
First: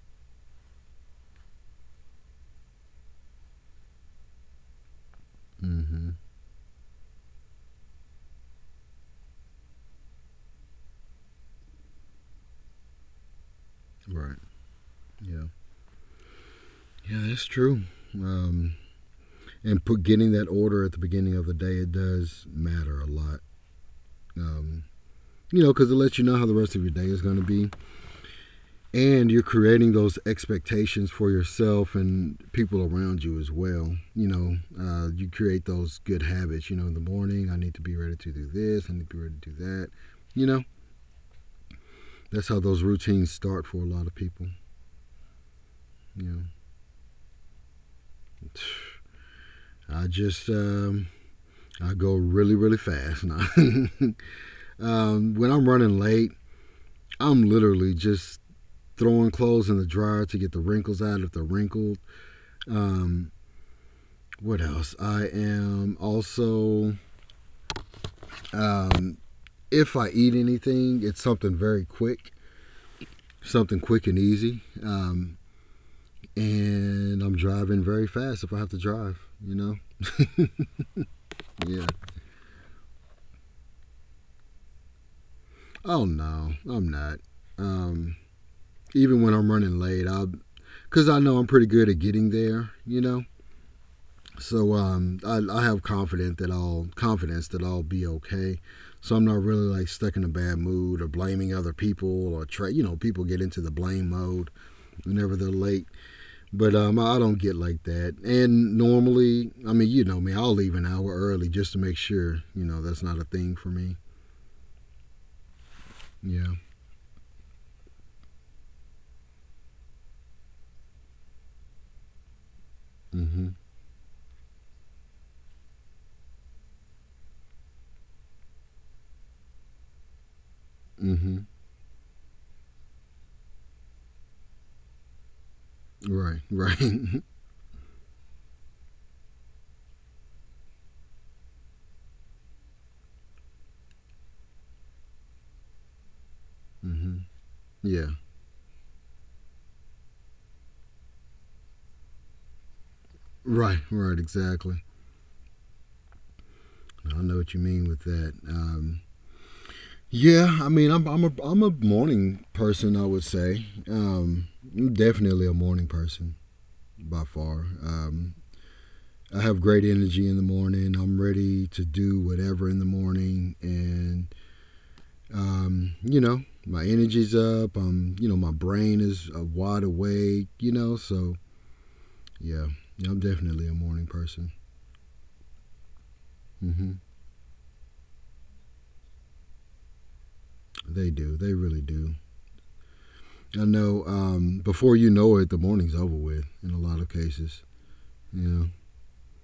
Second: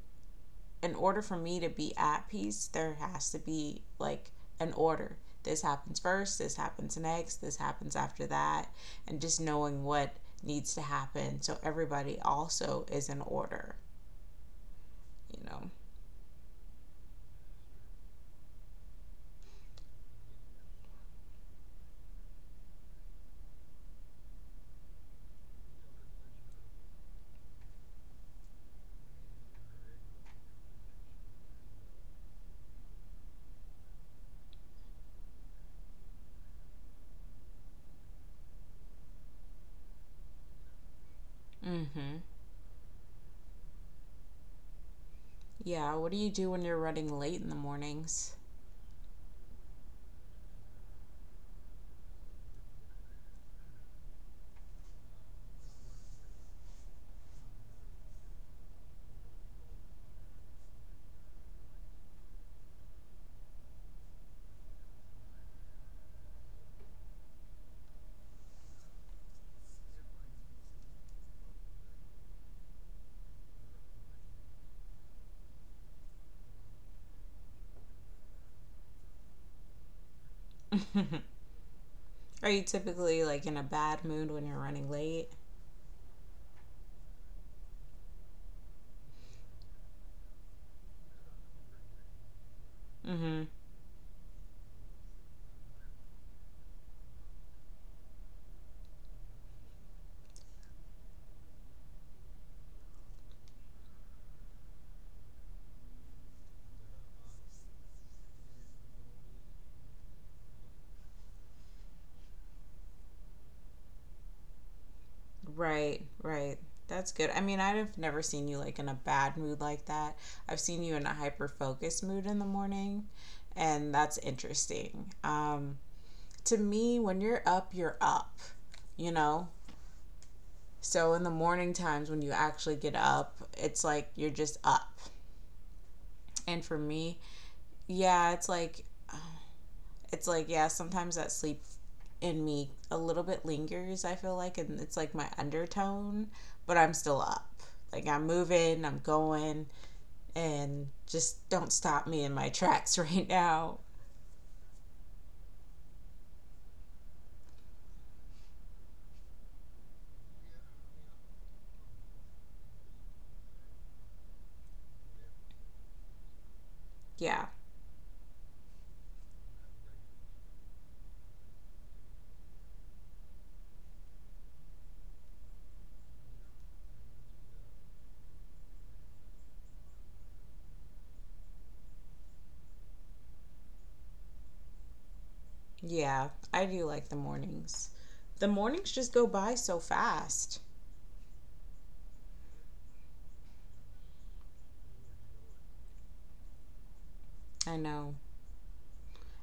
Speaker 2: in order for me to be at peace, there has to be like an order. This happens
Speaker 1: Mm-hmm.
Speaker 2: first, this happens next, this happens after that, and just knowing what needs to happen so everybody also is in order,
Speaker 1: Right.
Speaker 2: you
Speaker 1: Yeah.
Speaker 2: know.
Speaker 1: Yeah, that's true. Um, and put getting that order at the beginning of the day it does matter a lot, um, you know, because it lets you know how the rest of your day is going to be, and you're creating those expectations for yourself and people around you as well, you know. You create those good habits, you know. In the morning, I need to be ready to do this, I need to be ready to do that, you know.
Speaker 2: Mm-hmm.
Speaker 1: That's how those routines start for a lot of people,
Speaker 2: Yeah, what do
Speaker 1: you
Speaker 2: you
Speaker 1: know.
Speaker 2: do when you're running late in the mornings?
Speaker 1: I just, I go really really fast now. When I'm running late, I'm literally just throwing clothes in the dryer to get the wrinkles out if they're wrinkled. Um, what else? I am also, um, if I eat anything, it's something very quick, something quick and easy. And I'm driving very fast if I have to drive, you know? Yeah.
Speaker 2: Are you typically like in a bad mood when you're running late?
Speaker 1: Oh, no, I'm not. Um, Even when I'm running late, I because I know I'm pretty good at getting there, you know.
Speaker 2: Mm-hmm.
Speaker 1: So I have confidence that I'll be okay. So I'm not really like stuck in a bad mood or blaming other people or try. You know, people get into the blame mode whenever they're late, but I don't get like that. And normally, I mean, you know me, I'll leave an hour early just to make sure. You know, that's not a thing for me.
Speaker 2: Right,
Speaker 1: Yeah.
Speaker 2: right. That's good. I mean, I've never seen you like in a bad mood like that. I've seen you in a hyper focused mood in the morning,
Speaker 1: Mm-hmm.
Speaker 2: and that's interesting. To me, when you're up, you know? So in the
Speaker 1: Mm-hmm.
Speaker 2: morning times when you actually get up, it's like you're just up.
Speaker 1: Right.
Speaker 2: And for
Speaker 1: Right. Mm-hmm.
Speaker 2: me, yeah, it's like yeah, sometimes that sleep in me a little bit lingers. I feel like, and it's like my undertone, but I'm still up.
Speaker 1: Yeah.
Speaker 2: Like I'm moving, I'm going, and just don't stop me in my tracks right
Speaker 1: Right.
Speaker 2: now.
Speaker 1: Right. Exactly. I know what you mean with that. Yeah, I mean, I'm a morning person, I would say. I'm definitely a morning person by
Speaker 2: Yeah,
Speaker 1: far. I have great energy in the morning. I'm ready to do whatever in the morning, and you know, my energy's up. You know, my brain is wide awake. You know, so yeah, I'm definitely a morning person.
Speaker 2: yeah, I do
Speaker 1: Hmm.
Speaker 2: like the mornings. The mornings just go by so fast.
Speaker 1: They do. They really do. I know. Before you know it, the morning's over with in a lot of cases.
Speaker 2: I know.
Speaker 1: Yeah.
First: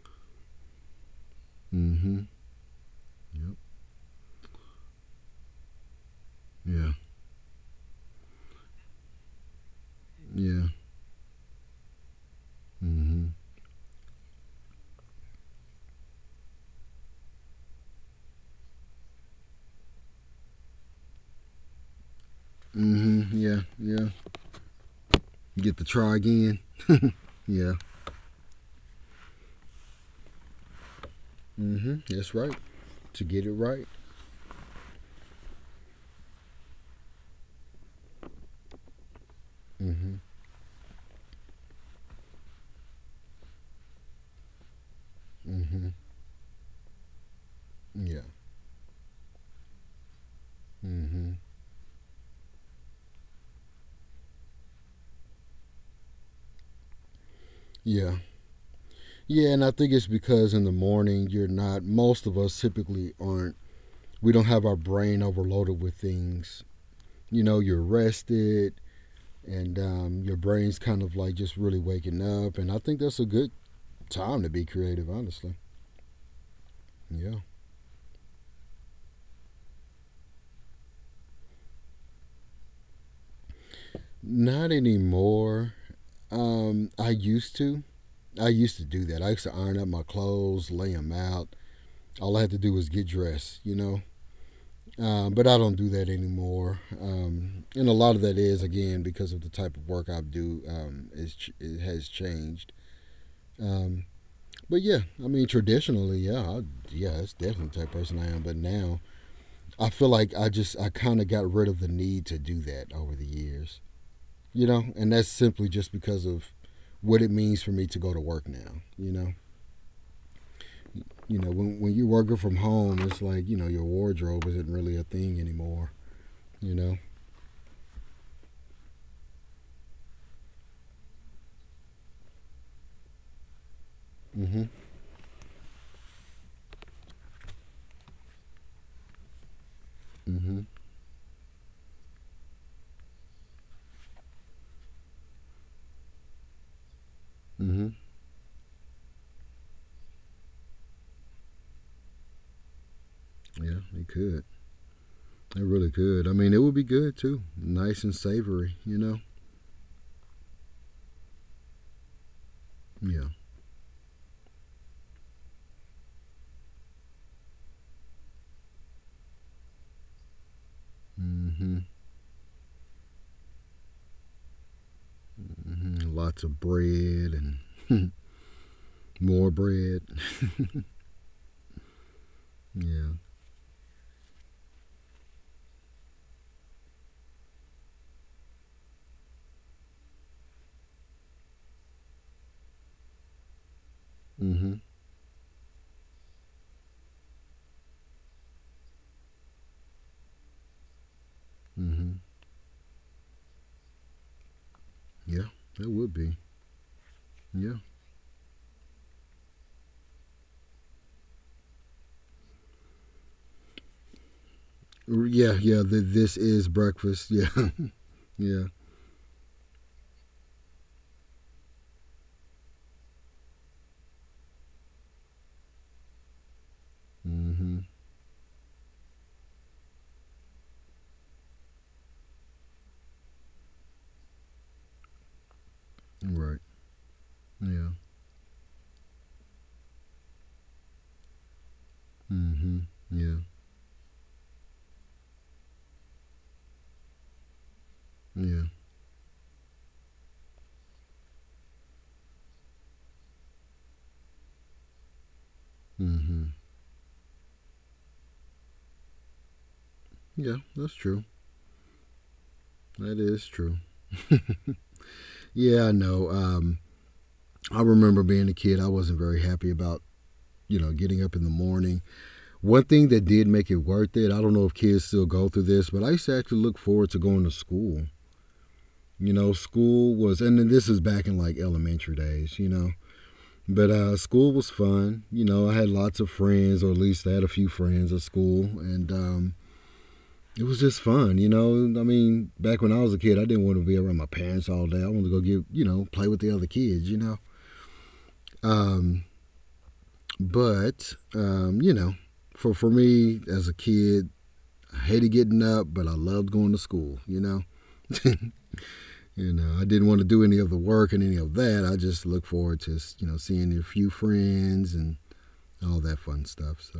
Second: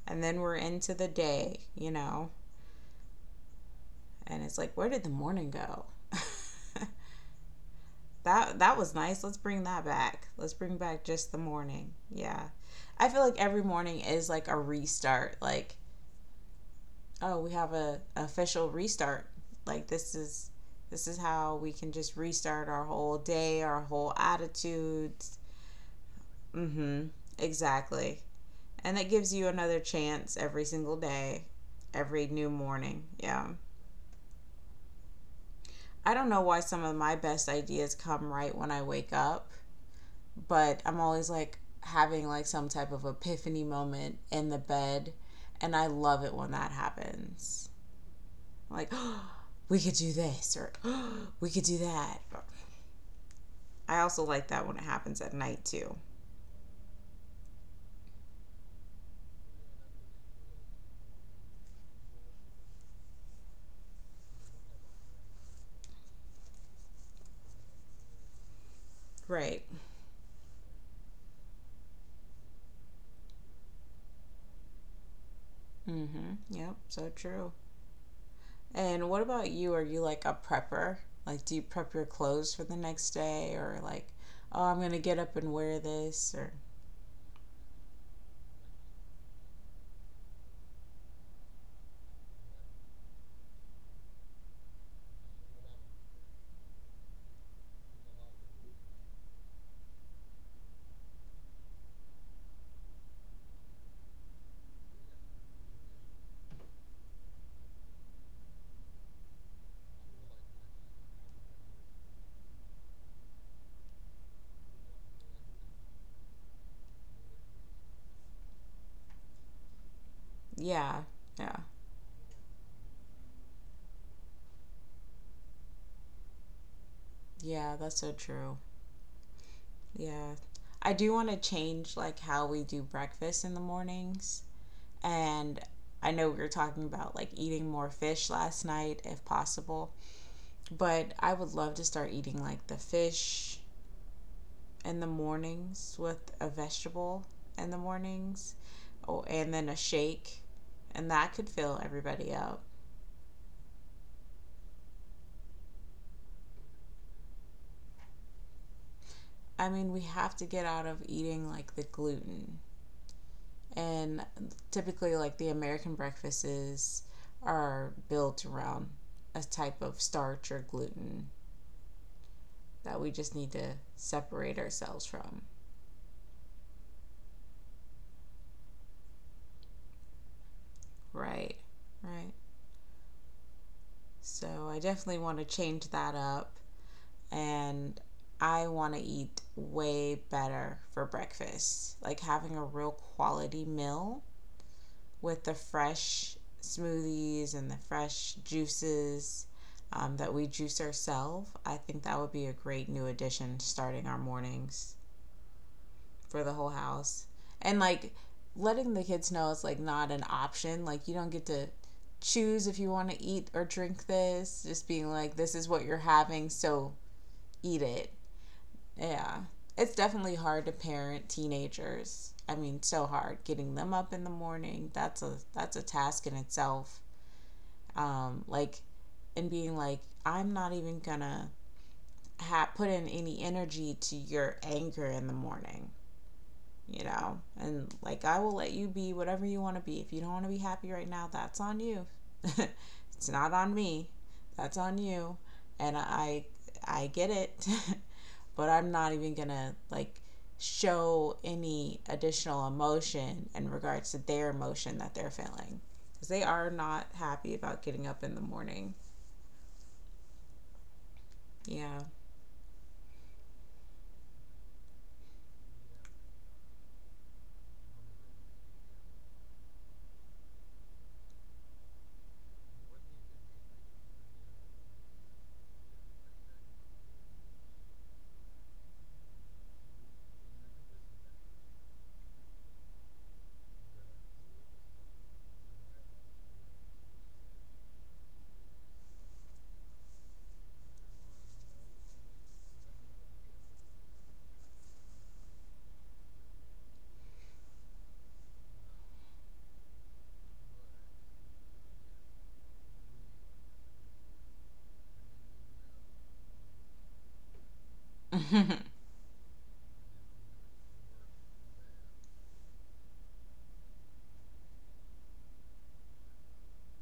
Speaker 2: And then we're into the day, you
Speaker 1: Hmm.
Speaker 2: know,
Speaker 1: Yep.
Speaker 2: and it's like, where did the morning go?
Speaker 1: Yeah.
Speaker 2: That that was nice. Let's bring that back. Let's
Speaker 1: Yeah.
Speaker 2: bring back just the morning. Yeah. I feel
Speaker 1: Mm-hmm.
Speaker 2: like every morning is like a restart. Like, oh, we have a official restart. Like this is how we can just restart our whole
Speaker 1: Mm-hmm. Yeah.
Speaker 2: day, our
Speaker 1: Yeah.
Speaker 2: whole attitudes.
Speaker 1: You get to try again.
Speaker 2: Mhm.
Speaker 1: Yeah.
Speaker 2: Exactly. And it gives you another chance every single day,
Speaker 1: Mm-hmm.
Speaker 2: every
Speaker 1: That's
Speaker 2: new
Speaker 1: right.
Speaker 2: morning.
Speaker 1: To get it
Speaker 2: Yeah.
Speaker 1: right.
Speaker 2: I don't know why some of my best ideas come right when I wake up,
Speaker 1: Mm-hmm.
Speaker 2: but I'm always like having like some type of epiphany moment in the bed, and I
Speaker 1: Mm-hmm.
Speaker 2: love it when that happens.
Speaker 1: Yeah.
Speaker 2: Like, oh, we could do this, or oh,
Speaker 1: Mm-hmm.
Speaker 2: we could do that. I also like that when it happens at night too.
Speaker 1: Yeah. Yeah, and I think it's because in the morning you're not most of us typically aren't, we don't have our brain overloaded with things. You know, you're rested
Speaker 2: Right.
Speaker 1: and your brain's kind of like just really waking up, and I think that's a good time to be creative, honestly.
Speaker 2: Mm-hmm. Yep. So
Speaker 1: Yeah.
Speaker 2: true. And what about you? Are you like a prepper? Like, do you prep your clothes for the next day, or like, oh,
Speaker 1: Not
Speaker 2: I'm gonna get up and
Speaker 1: anymore.
Speaker 2: wear this, or
Speaker 1: I used to. I used to do that. I used to iron up my clothes, lay them out. All I had to do was get dressed, you know. But I don't do that anymore. And a lot of that is again because of the type of work I do. Is It has changed. Um, but yeah, I mean traditionally, yeah, yeah, that's definitely the type of person I am. But now I feel like I just I kind of got rid of the need to do that over the years, you know. And that's simply just because of what it means for me to go to work now, you know.
Speaker 2: yeah,
Speaker 1: You know,
Speaker 2: yeah,
Speaker 1: when you're working from home, it's like you know your wardrobe isn't really a thing anymore. You know.
Speaker 2: yeah. That's so true. Yeah. I do want to change like how we do breakfast in the mornings.
Speaker 1: Mm-hmm.
Speaker 2: And I know we were talking about like eating more fish last night if possible,
Speaker 1: Mm-hmm.
Speaker 2: but I would love to start eating like the fish in the mornings with a vegetable in the
Speaker 1: Mm-hmm.
Speaker 2: mornings oh, and then a shake. And that could fill everybody up.
Speaker 1: Yeah, it could. It really could. I mean, it would be good too. Nice and savory. You know.
Speaker 2: I mean, we have to get out of eating like the gluten
Speaker 1: Yeah.
Speaker 2: and typically like the American breakfasts are built around a type of starch or gluten
Speaker 1: Mm-hmm.
Speaker 2: that we just need to separate ourselves from.
Speaker 1: Mm-hmm. Lots of bread and more bread.
Speaker 2: Right. Right.
Speaker 1: Yeah.
Speaker 2: So I definitely want to change that up and I want to eat way better for breakfast. Like having a real quality meal
Speaker 1: Mm-hmm.
Speaker 2: with the fresh smoothies and the fresh juices that we juice ourselves. I think
Speaker 1: Mm-hmm.
Speaker 2: that would be a great new addition starting our mornings
Speaker 1: Yeah. It would be.
Speaker 2: for the whole house.
Speaker 1: Yeah.
Speaker 2: And like letting the kids know it's like not an option. Like you don't get to choose if you want to eat or drink this. Just being like,
Speaker 1: Yeah.
Speaker 2: this is
Speaker 1: Yeah.
Speaker 2: what you're
Speaker 1: This
Speaker 2: having,
Speaker 1: is
Speaker 2: so
Speaker 1: breakfast. Yeah.
Speaker 2: eat it.
Speaker 1: Yeah.
Speaker 2: Yeah. It's definitely hard to parent teenagers. I mean, so hard getting them up in the morning. That's a task in itself
Speaker 1: Mm-hmm.
Speaker 2: like and being like, I'm not even gonna put in any energy to your anger in the morning,
Speaker 1: Right.
Speaker 2: you know,
Speaker 1: Yeah.
Speaker 2: and like I will let you be whatever you want to be. If you don't want to be happy right now, that's on you.
Speaker 1: Mm-hmm.
Speaker 2: It's
Speaker 1: Yeah.
Speaker 2: not on me. That's on you, and I get it,
Speaker 1: Yeah.
Speaker 2: but I'm not even gonna like show any additional emotion in regards to their emotion that they're feeling because they
Speaker 1: Mm-hmm.
Speaker 2: are not happy about getting up in the morning.
Speaker 1: Yeah, that's true.
Speaker 2: Yeah.
Speaker 1: That is true. Yeah, I know. I remember being a kid, I wasn't very happy about, you know, getting up in the morning. One thing that did make it worth it, I don't know if kids still go through this, but I used to actually look forward to going to school. You know, and then this is back in like elementary days, you know, but school was fun. You know, I had lots of friends, or at least I had a few friends at school, and it was just fun, you know. I mean, back when I was a kid, I didn't want to be around my parents all day. I wanted to go get, you know, play with the other kids, you know. Um, but You know, for me as a kid, I hated getting up, but I loved going to school, you know. You know, I didn't want to do any of the work and any of that. I just looked forward to, you know, seeing a few friends and all that fun stuff. So,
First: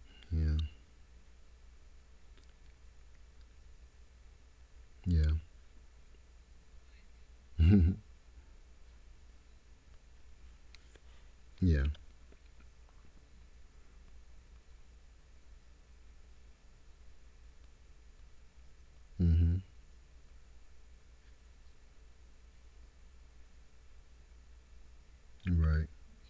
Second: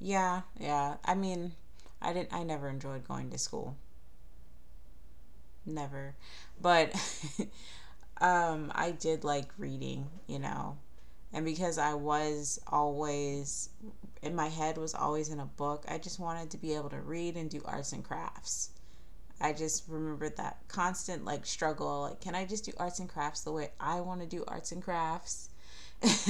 Speaker 2: Yeah,
Speaker 1: yeah.
Speaker 2: yeah. I mean, I didn't. I never enjoyed going to school.
Speaker 1: Yeah.
Speaker 2: Never. But I did like reading. You know, and because
Speaker 1: Yeah.
Speaker 2: I was always in my head was always in a book, I just wanted to be able to read and do arts and crafts. I
Speaker 1: Mhm.
Speaker 2: just remembered that constant like struggle like can I just do arts and crafts the way I want to do arts and crafts?
Speaker 1: Right.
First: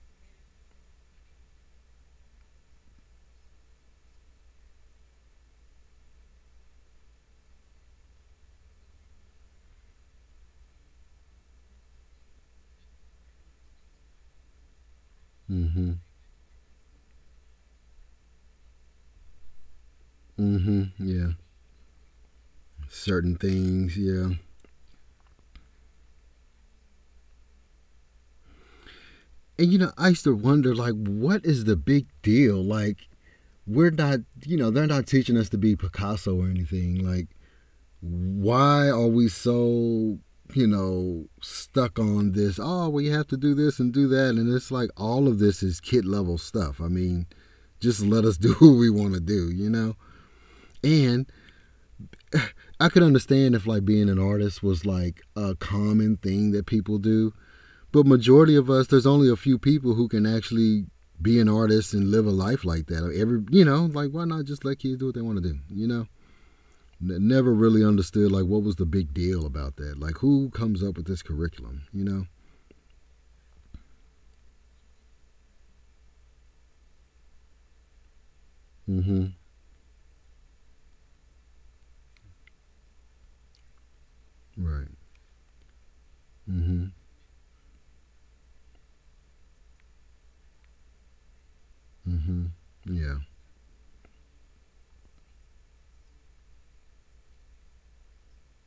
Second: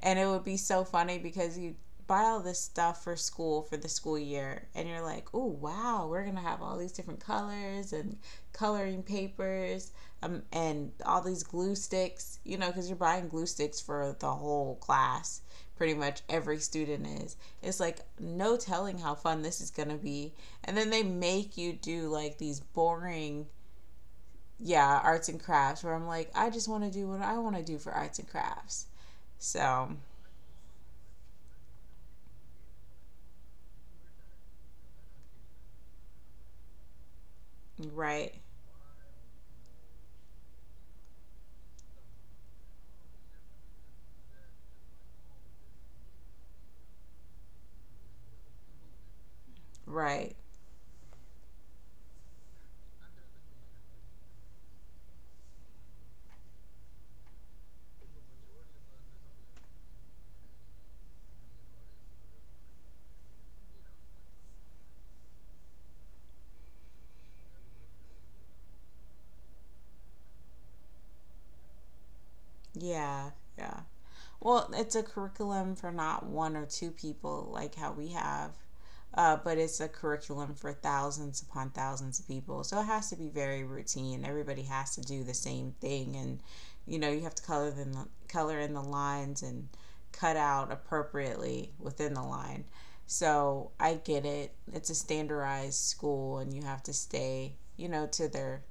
Speaker 2: And it would be so funny because you buy all this stuff for school for the school year and you're like oh wow we're gonna have all these different colors and coloring papers and all these glue sticks you know because you're buying glue sticks for the whole class
Speaker 1: Mhm.
Speaker 2: pretty
Speaker 1: Mm.
Speaker 2: much every student is it's like no telling how fun this is gonna be and then
Speaker 1: Mhm.
Speaker 2: they
Speaker 1: Yeah.
Speaker 2: make you do like these
Speaker 1: Certain
Speaker 2: boring
Speaker 1: things. Yeah.
Speaker 2: yeah arts and crafts where I'm like I just want to do what I want to do for arts and crafts
Speaker 1: And you
Speaker 2: so
Speaker 1: know, I used to wonder like, what is the big deal? Like, we're not, you know, they're not teaching us to be Picasso or anything. Like,
Speaker 2: right.
Speaker 1: why are we so, you know, stuck on this? Oh, we have to do this and do that. And it's like all of this is kid level stuff. I mean, just let us do what we want to do, you know?
Speaker 2: Right.
Speaker 1: And I could understand if like being an artist was like a common thing that people do, but majority of us, there's only a few people who can actually be an artist and live a life like that. You know, like why not just let kids do what they want to do? You know, never really understood like what was the big deal about that. Like who comes up with this curriculum? You know.
Speaker 2: Yeah. Yeah. Well, it's a curriculum for not one or two people like how we have,
Speaker 1: Mm-hmm.
Speaker 2: but it's a curriculum for thousands upon thousands of people. So it has to be very routine. Everybody
Speaker 1: Right.
Speaker 2: has to do the same thing, and
Speaker 1: Mm-hmm.
Speaker 2: you know you have to color the color in the lines and cut out appropriately within the
Speaker 1: Mm-hmm.
Speaker 2: line.
Speaker 1: Yeah.
Speaker 2: So I get it. It's a standardized school, and you have to stay, you know, to their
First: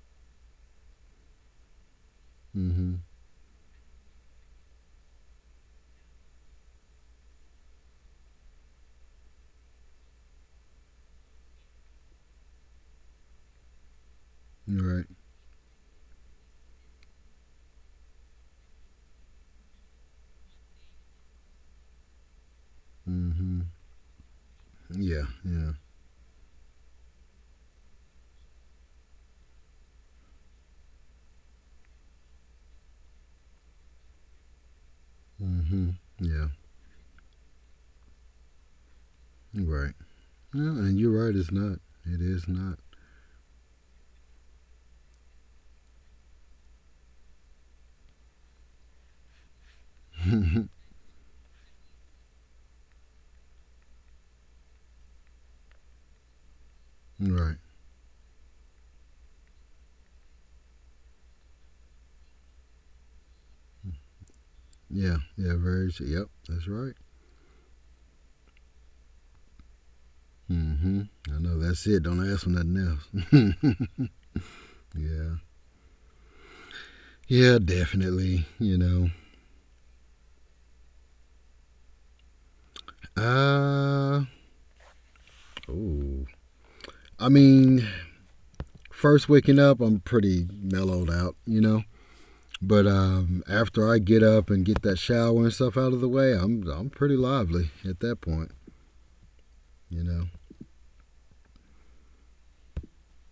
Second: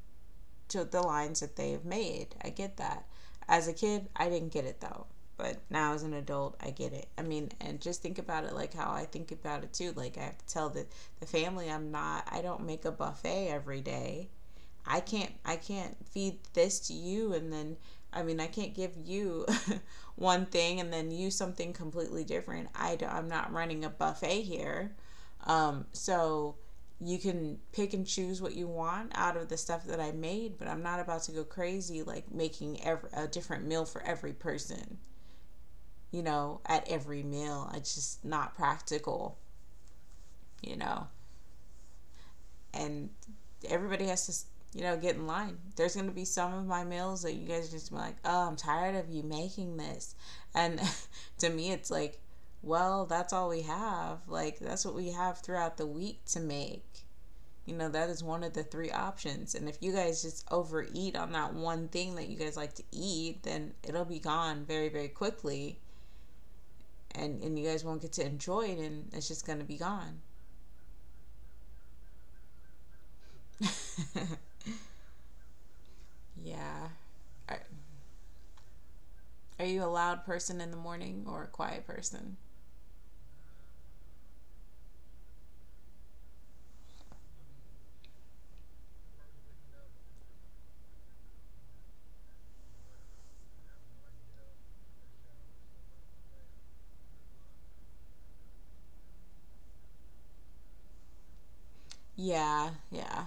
Speaker 2: to the lines that they've made. I get
Speaker 1: Mm-hmm.
Speaker 2: that. As a kid, I didn't get it though. But now as an adult, I get it. I mean, and just think about it like how I think about it too. Like I have to tell the family I don't make a buffet every day. I
Speaker 1: Right.
Speaker 2: can't I can't feed this to you and then I mean I can't give you one thing and then you something completely different. I'm not
Speaker 1: Mm-hmm.
Speaker 2: running a buffet here.
Speaker 1: Yeah. Yeah.
Speaker 2: So you can pick and choose what you want out of the stuff that I made, but I'm not about to go crazy like making every, a different meal for every person,
Speaker 1: Mm-hmm.
Speaker 2: you
Speaker 1: Yeah.
Speaker 2: know, at every meal. It's just not practical,
Speaker 1: Right. Yeah,
Speaker 2: you
Speaker 1: and
Speaker 2: know.
Speaker 1: you're right. It's not. It is not.
Speaker 2: And everybody has to, you know, get in line. There's going to be some of my meals that you guys are just be like, oh, I'm tired of you making this. And to me, it's like, well, that's all we have. Like, that's what we have throughout the week to make.
Speaker 1: Right.
Speaker 2: You know, that is one of the three options. And if you guys just overeat on that one thing that you guys like to eat, then it'll be gone very, very
Speaker 1: Yeah. Yeah.
Speaker 2: quickly.
Speaker 1: Very. Yep. That's right.
Speaker 2: And you guys won't get to enjoy it, and it's just going to be gone.
Speaker 1: Mm-hmm. I know that's it. Don't ask for nothing else. Yeah.
Speaker 2: Yeah.
Speaker 1: Yeah, definitely. You know.
Speaker 2: Are you a loud person in the morning or a quiet person?
Speaker 1: Uh, oh. I mean, First waking up, I'm pretty mellowed out, you know. But after I get up and get that shower and stuff out of the way, I'm pretty lively at that point, you know.
Speaker 2: Yeah, yeah.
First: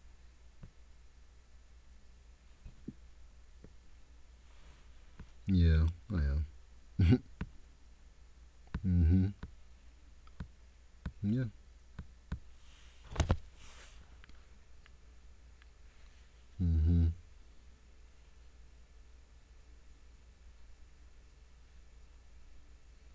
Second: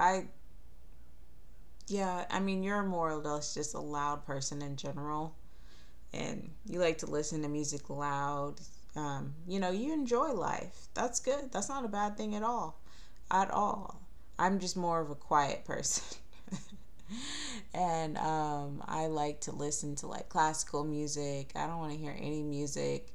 Speaker 2: I Yeah, I mean you're more or less just a loud person in general
Speaker 1: Yeah, I
Speaker 2: and
Speaker 1: am.
Speaker 2: you like to listen to music loud.
Speaker 1: Mm-hmm.
Speaker 2: You know, you enjoy life. That's
Speaker 1: Yeah.
Speaker 2: good. That's not a bad thing at all. At all. I'm just more of a quiet person.
Speaker 1: Mm-hmm.
Speaker 2: And I like to listen to like classical music. I don't want to hear any music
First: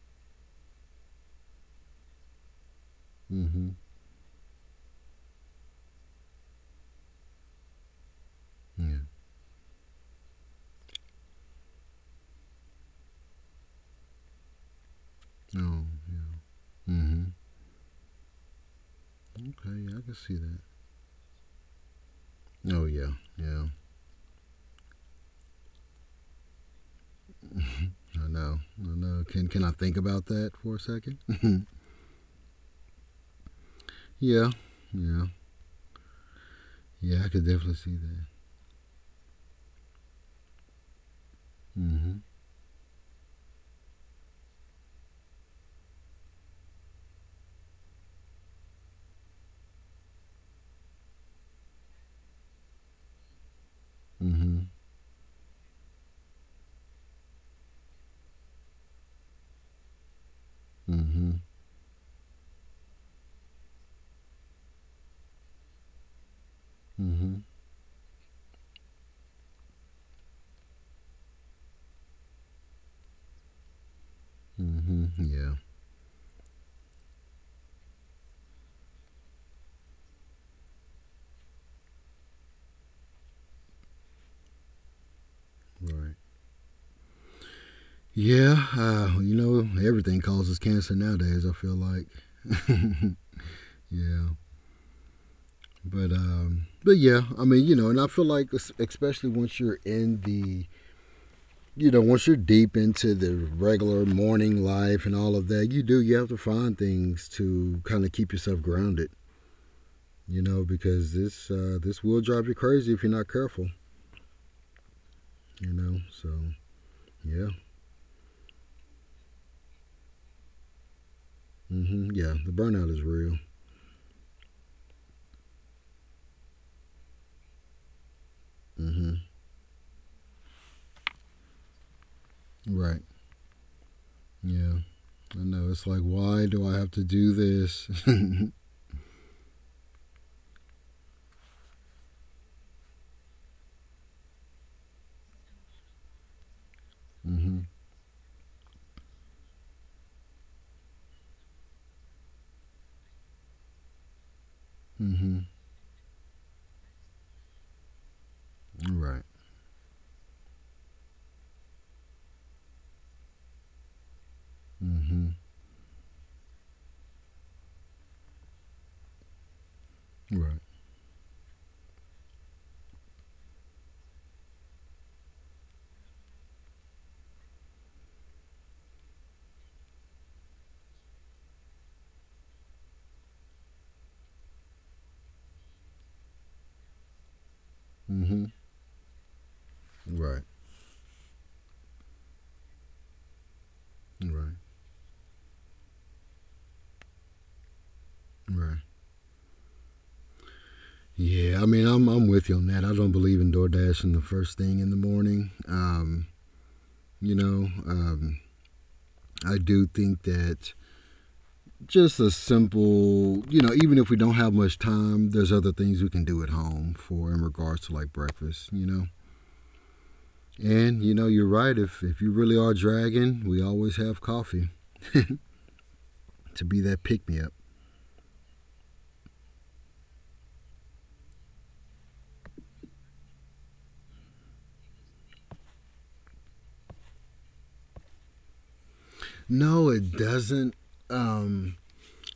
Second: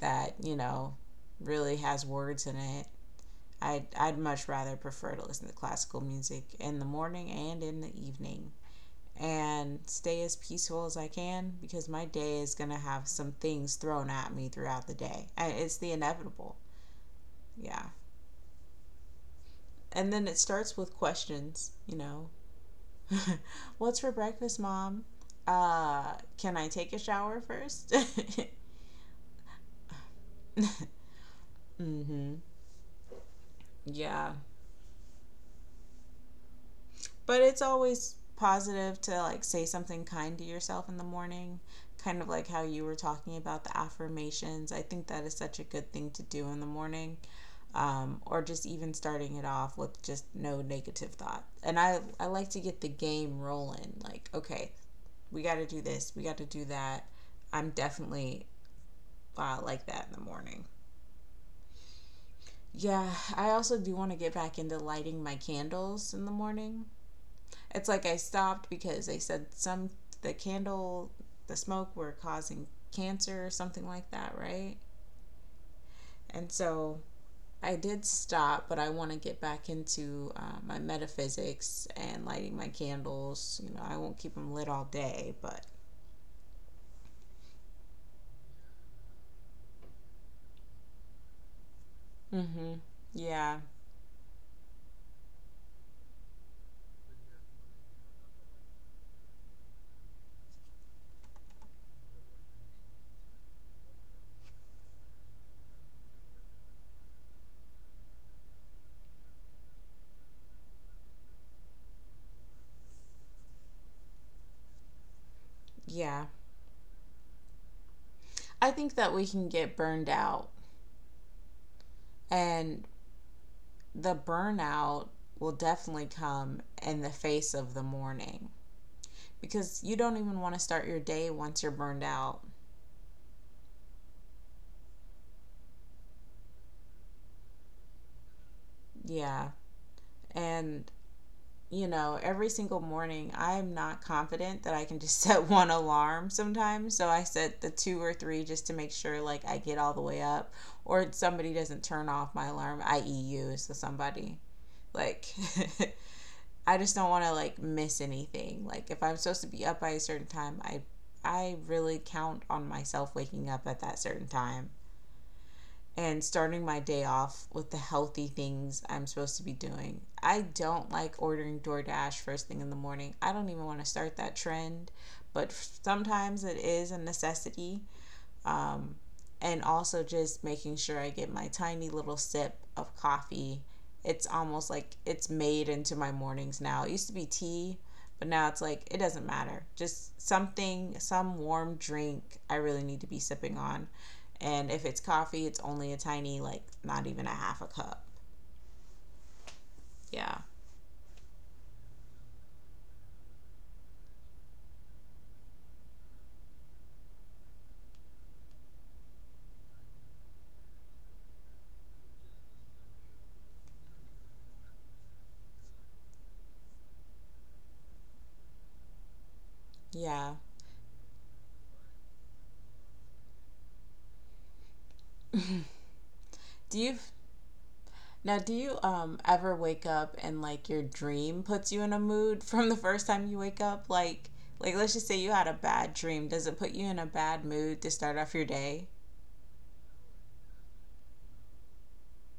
Speaker 2: that, you know, really has words in it.
Speaker 1: Mm-hmm.
Speaker 2: I'd much rather prefer to listen to classical music in the morning and in the evening
Speaker 1: Yeah.
Speaker 2: and stay as peaceful as I can because my day is going to have some things thrown at me throughout the day. It's
Speaker 1: Oh,
Speaker 2: the
Speaker 1: yeah.
Speaker 2: inevitable.
Speaker 1: Mm-hmm.
Speaker 2: Yeah.
Speaker 1: Okay, yeah, I
Speaker 2: And
Speaker 1: can
Speaker 2: then
Speaker 1: see
Speaker 2: it
Speaker 1: that.
Speaker 2: starts with questions, you know.
Speaker 1: Oh yeah, yeah.
Speaker 2: What's for breakfast, mom? Can I take a shower first?
Speaker 1: I know. I know. Can I think about that for a second?
Speaker 2: Mm-hmm. Yeah.
Speaker 1: Yeah. Yeah. Yeah, I
Speaker 2: But
Speaker 1: could
Speaker 2: it's
Speaker 1: definitely see
Speaker 2: always
Speaker 1: that.
Speaker 2: positive to like say something kind to yourself in the morning,
Speaker 1: Hmm.
Speaker 2: kind of like how you were talking about the affirmations. I think that is such a good thing to do in the morning, or just even starting it off with just no negative thought. And I like to get the game rolling like,
Speaker 1: Hmm.
Speaker 2: okay, we got to do this, we got to do that. I'm definitely like that in the morning.
Speaker 1: Hmm.
Speaker 2: Yeah, I also do want to get back into lighting my candles in the morning.
Speaker 1: Hmm.
Speaker 2: It's like I stopped because they said some the candle, the smoke were causing cancer or something like that, right?
Speaker 1: Hmm. Yeah.
Speaker 2: And so I did stop, but I want to get back into my metaphysics and lighting my candles. You know, I won't keep them lit all day, but
Speaker 1: Right. Yeah. You know, everything causes cancer nowadays, I feel like.
Speaker 2: mm-hmm. yeah,
Speaker 1: Yeah. But yeah, I mean, you know, and I feel like especially once you're in the once you're deep into the regular morning life and all of that, you have to find things to kind of keep yourself grounded, you know, because this will drive you crazy if you're not careful, you know.
Speaker 2: yeah.
Speaker 1: So yeah.
Speaker 2: I think that we can get burned out,
Speaker 1: Hmm. Yeah, the
Speaker 2: and
Speaker 1: burnout is real.
Speaker 2: the burnout will definitely come in the face of the morning
Speaker 1: Hmm.
Speaker 2: because you don't even want to start your day once you're burned out.
Speaker 1: Right. Yeah, I know. It's like, why do I have to do this? Hmm.
Speaker 2: Yeah. And, you know, every single morning, I'm not confident that I can just set one alarm sometimes. So I set the two or three just to make sure, like, I get all the way up or somebody doesn't turn off my alarm, i.e., you so somebody. Like,
Speaker 1: Hmm.
Speaker 2: I just don't want to, miss anything. Like, if I'm
Speaker 1: Right.
Speaker 2: supposed to be up by a certain time, I really count on myself waking up at that certain time,
Speaker 1: Hmm.
Speaker 2: and starting my day off with the healthy things I'm supposed to be doing. I
Speaker 1: Right.
Speaker 2: don't like ordering DoorDash first thing in the morning. I don't even want to start that trend, but sometimes it is a necessity. Um, and also just making sure I get my tiny little sip of coffee. It's almost like it's made into my mornings now. It used to be tea, but now
Speaker 1: Hmm.
Speaker 2: it's like it doesn't matter. Just
Speaker 1: Right.
Speaker 2: something, some warm drink I really need to be sipping on.
Speaker 1: Right.
Speaker 2: And if it's coffee, it's only a tiny, like not even a half a cup.
Speaker 1: Right.
Speaker 2: Yeah.
Speaker 1: Yeah, I mean, I'm with you on that. I don't believe in DoorDash and the first thing in the morning. You know, um, I do think that just a simple, you know, even if we don't have much time, there's other things we can do at home for in regards to like breakfast, you know.
Speaker 2: Yeah.
Speaker 1: And you know, you're right. If you really are dragging, we always have coffee to
Speaker 2: Do
Speaker 1: be
Speaker 2: you
Speaker 1: that pick me up.
Speaker 2: Now, do you ever wake up and like your dream puts you in a mood from the first time you wake up? Like let's just say you had a bad dream. Does it put you in a bad mood to start off your day?
Speaker 1: No, it doesn't. Um,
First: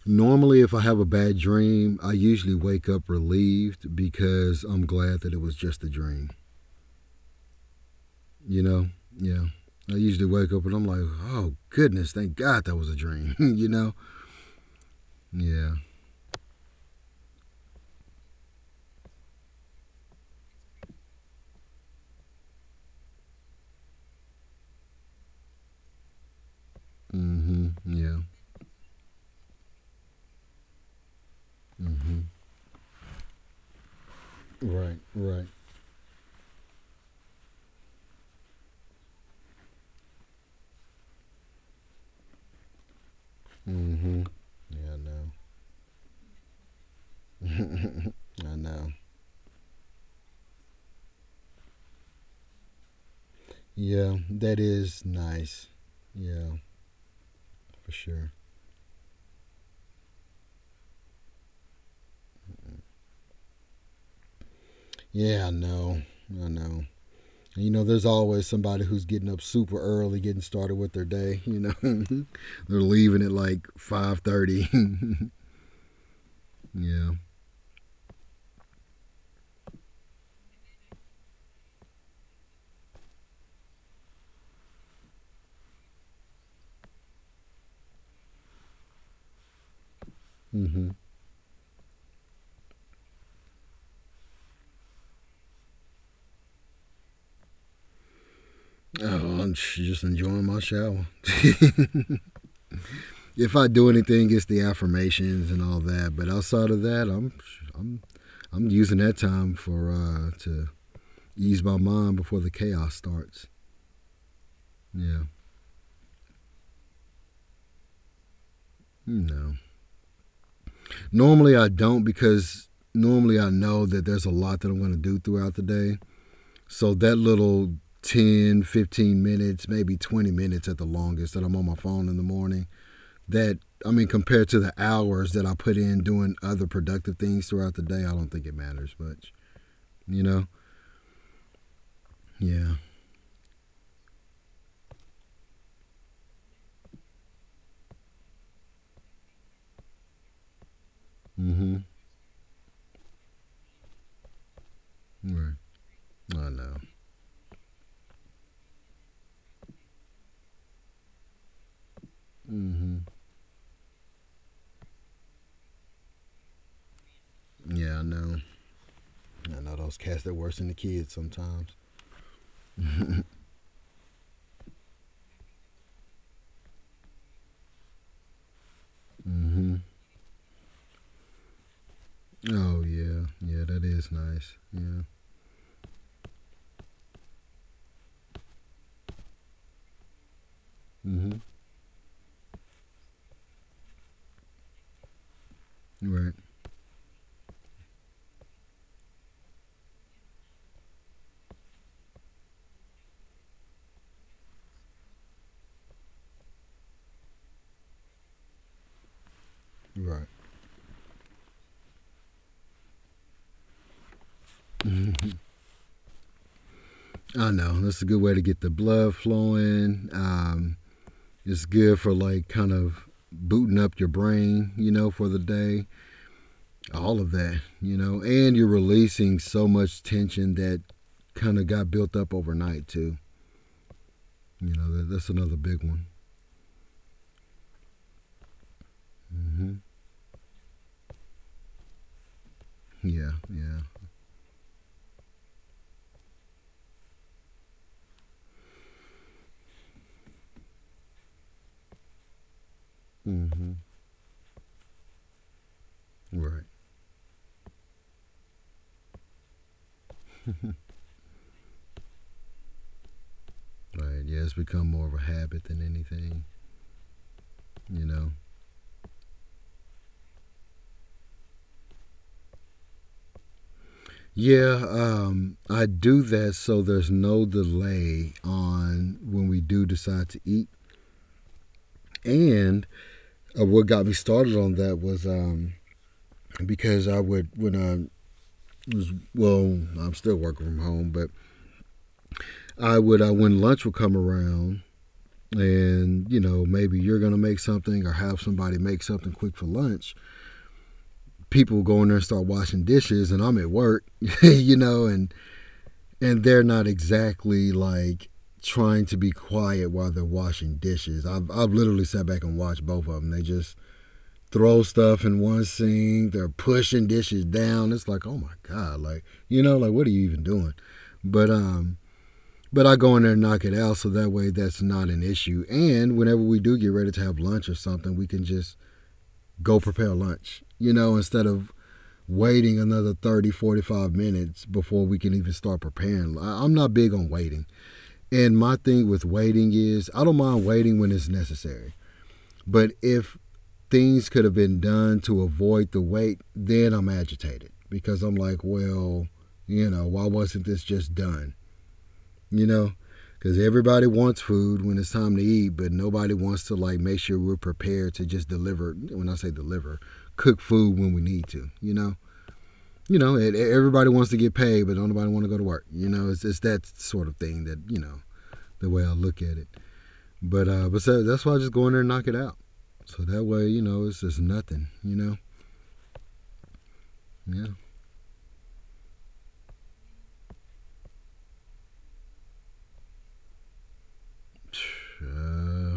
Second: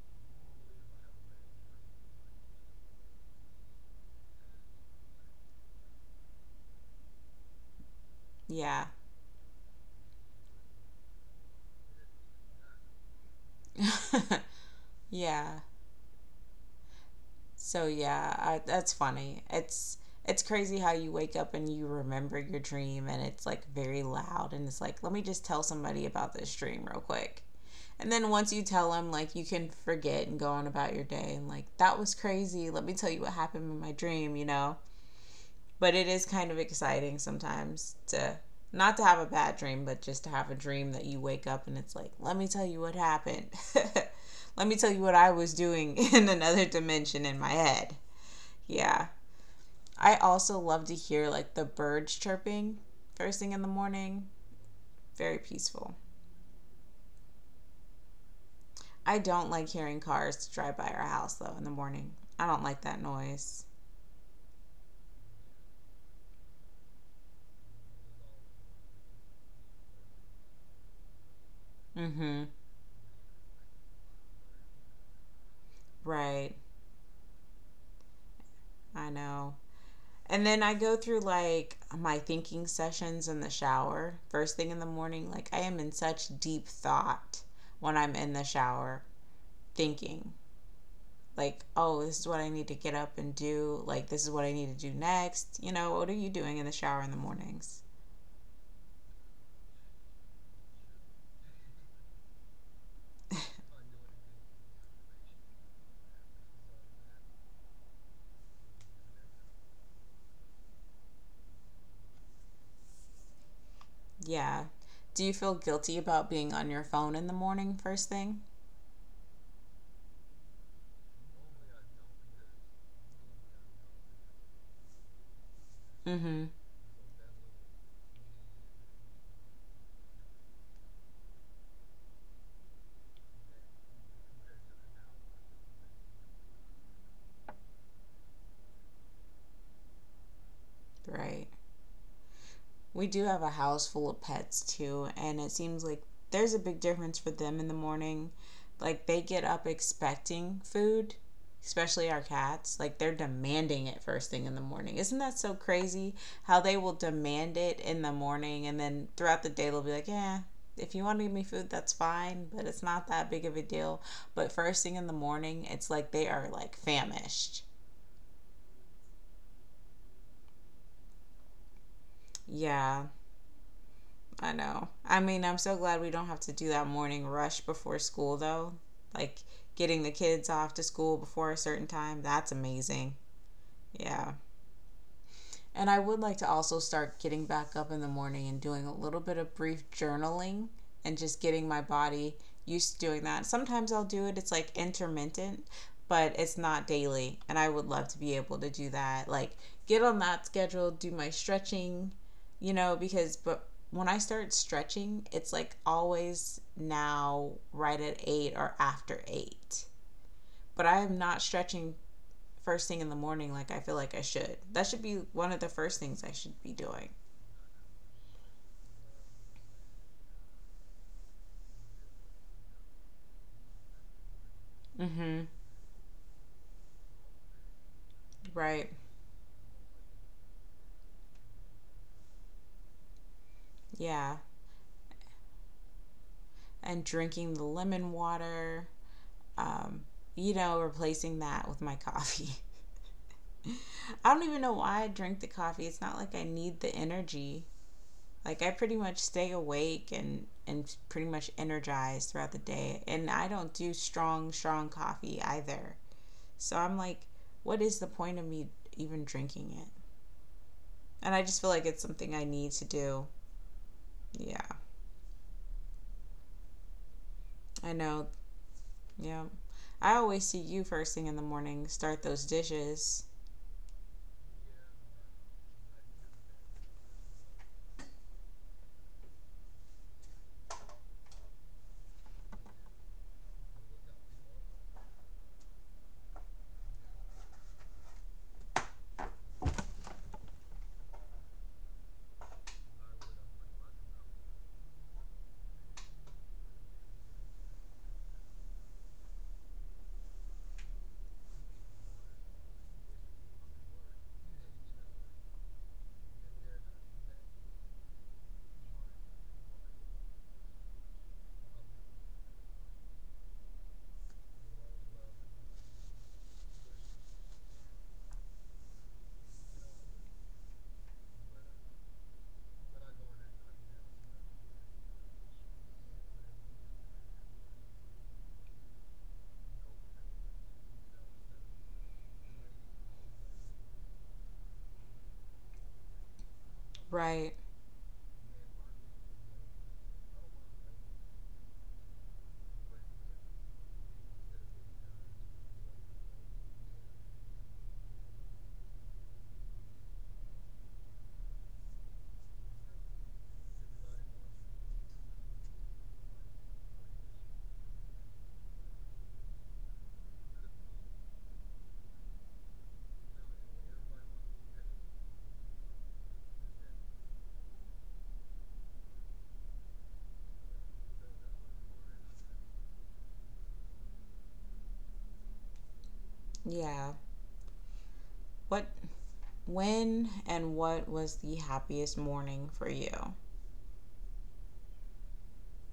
Speaker 1: Normally, if I have a bad dream, I usually wake up relieved because I'm glad that it was just a dream. You know,
Speaker 2: Yeah.
Speaker 1: yeah. I usually wake up and I'm like, oh goodness, thank God that was a dream. You know,
Speaker 2: Yeah.
Speaker 1: yeah.
Speaker 2: So yeah, that's funny. It's crazy how you wake up and you remember your dream and it's like very loud and it's like, let me just tell somebody about this dream real quick.
Speaker 1: Mm-hmm.
Speaker 2: And
Speaker 1: Yeah.
Speaker 2: then once you tell them, like, you can forget and go on about your day and, like, that was
Speaker 1: Mm-hmm.
Speaker 2: crazy. Let me tell you what happened in my dream, you know?
Speaker 1: Right, right.
Speaker 2: But it is kind of exciting sometimes to not to have a bad dream, but just to have a dream that you wake up and it's like, let me tell you what happened.
Speaker 1: Mm-hmm.
Speaker 2: Let me tell
Speaker 1: Yeah,
Speaker 2: you what I was doing in another dimension in my
Speaker 1: I
Speaker 2: head.
Speaker 1: know. I know.
Speaker 2: Yeah. I also love to hear, like, the birds chirping first thing in the
Speaker 1: Yeah,
Speaker 2: morning.
Speaker 1: that is
Speaker 2: Very
Speaker 1: nice.
Speaker 2: peaceful.
Speaker 1: Yeah, for sure.
Speaker 2: I don't like hearing cars drive by our house though in the morning. I don't like that noise.
Speaker 1: Yeah, I know. I know. You know, there's always somebody who's getting up super early, getting started with their day. You know,
Speaker 2: Mhm.
Speaker 1: they're leaving at like 5:30.
Speaker 2: Right.
Speaker 1: Yeah.
Speaker 2: I know. And then I go through like my thinking sessions in the shower first thing in the morning. Like I am in such deep thought when I'm in the shower thinking
Speaker 1: Mm-hmm.
Speaker 2: like, oh, this is what I need to get up and do. Like this is what I need to do next. You know, what are you doing in the shower in the mornings?
Speaker 1: Oh, I'm just enjoying my shower. If I do anything, it's the affirmations and all that. But outside of that, I'm I'm using that time for to ease my mind before the chaos starts.
Speaker 2: Yeah.
Speaker 1: Yeah,
Speaker 2: Do you feel guilty about being on your phone in the morning first thing?
Speaker 1: no. Normally I don't because normally I know that there's a lot that I'm going to do throughout the day.
Speaker 2: Mhm.
Speaker 1: So that little 15 minutes, maybe 20 minutes at the longest that I'm on my phone in the morning, that I mean compared to the hours that I put in doing other productive things throughout the day, I don't think it matters much. You know?
Speaker 2: Right.
Speaker 1: Yeah.
Speaker 2: We do have a house full of pets too, and it seems like there's a big difference for them in the morning. Like they get up expecting food,
Speaker 1: Mhm.
Speaker 2: especially our cats. Like they're demanding it first thing in the morning. Isn't that
Speaker 1: Right.
Speaker 2: so crazy
Speaker 1: I
Speaker 2: how
Speaker 1: know.
Speaker 2: they will demand it in the morning and then throughout the day they'll be like, "Yeah, if you want to give me food, that's fine, but it's
Speaker 1: Mhm.
Speaker 2: not that big of a deal." But first thing in the morning, it's like they are like famished.
Speaker 1: Yeah, I know. I know those cats that worse than the kids sometimes.
Speaker 2: Yeah, I know. I mean, I'm so glad we don't have to do that morning rush before school, though. Like
Speaker 1: Mm-hmm.
Speaker 2: getting the kids off to school before a certain time, that's
Speaker 1: Oh
Speaker 2: amazing.
Speaker 1: yeah, yeah, that is
Speaker 2: Yeah.
Speaker 1: nice. Yeah.
Speaker 2: And I would like to also start getting back up in the morning and doing a little bit of brief journaling and
Speaker 1: Mm-hmm.
Speaker 2: just getting my body used to doing that. Sometimes I'll do it, it's like intermittent,
Speaker 1: Right.
Speaker 2: but it's not daily. And I would love to be able to do that. Like, get on that schedule, do my stretching, you know, because, but when I start stretching, it's like always now right at eight or after eight.
Speaker 1: Right.
Speaker 2: But I am not stretching first thing in the morning like I feel like I should. That should be
Speaker 1: Mm-hmm.
Speaker 2: one of the first things I should be doing.
Speaker 1: I know that's a good way to get the blood flowing. It's good for like kind of booting up your brain, you know, for the
Speaker 2: Mm-hmm.
Speaker 1: day. All of that, you know, and you're
Speaker 2: Right.
Speaker 1: releasing so much tension that kind of got built up overnight too.
Speaker 2: Yeah.
Speaker 1: You know, that's another big one.
Speaker 2: And drinking the lemon water.
Speaker 1: Mm-hmm.
Speaker 2: Um, you know, replacing that with my coffee.
Speaker 1: Yeah, yeah.
Speaker 2: I don't even know why I drink the coffee. It's not like I need the energy. Like I pretty much stay awake and pretty much energized throughout the day. And I don't
Speaker 1: Mm-hmm.
Speaker 2: do strong coffee either.
Speaker 1: Right.
Speaker 2: So I'm like, what is the point of me even drinking it? And I just feel like it's something I need to do.
Speaker 1: Right. Yeah, it's
Speaker 2: Yeah,
Speaker 1: become more of a habit than anything,
Speaker 2: I
Speaker 1: you
Speaker 2: know.
Speaker 1: know.
Speaker 2: Yeah. I always see you first thing in the morning start those dishes.
Speaker 1: Yeah, I do that so there's no delay on when we do decide to eat. And what got me started on that was because I would, when I was, well, I'm still working from home, but I would, when lunch would come around, and you know maybe you're gonna make something or have somebody make something quick for lunch, people go in there and start washing dishes and I'm at work you know, and they're not exactly like trying to be quiet while they're washing dishes. I've literally sat back and watched both of them. They just throw stuff in one sink. They're pushing dishes down. It's like, oh my God, like you know, like what are you even doing? But um, but I go in there and knock it out, so that way that's not an issue. And whenever we do get ready to have lunch or something, we can just go prepare lunch. You know, instead of waiting another 30, 45 minutes before we can even start preparing. I'm not big on
Speaker 2: Right.
Speaker 1: waiting, and my thing with waiting is I don't mind waiting when it's necessary. But if things could have been done to avoid the wait, then I'm agitated because I'm like, well, you know, why wasn't this just done? You know? Because everybody wants food when it's time to eat, but nobody wants to like make sure we're prepared to just deliver. When I say deliver, cook food when we need to. You know, everybody wants to get paid, but don't nobody want to go to work. You know, it's that sort of thing that you know the way I look at it. But so that's why I just go in there and knock it out. So that way, you know, it's just nothing, you know?
Speaker 2: Yeah.
Speaker 1: Yeah.
Speaker 2: What when and what was the happiest morning for you?
Speaker 1: Uh,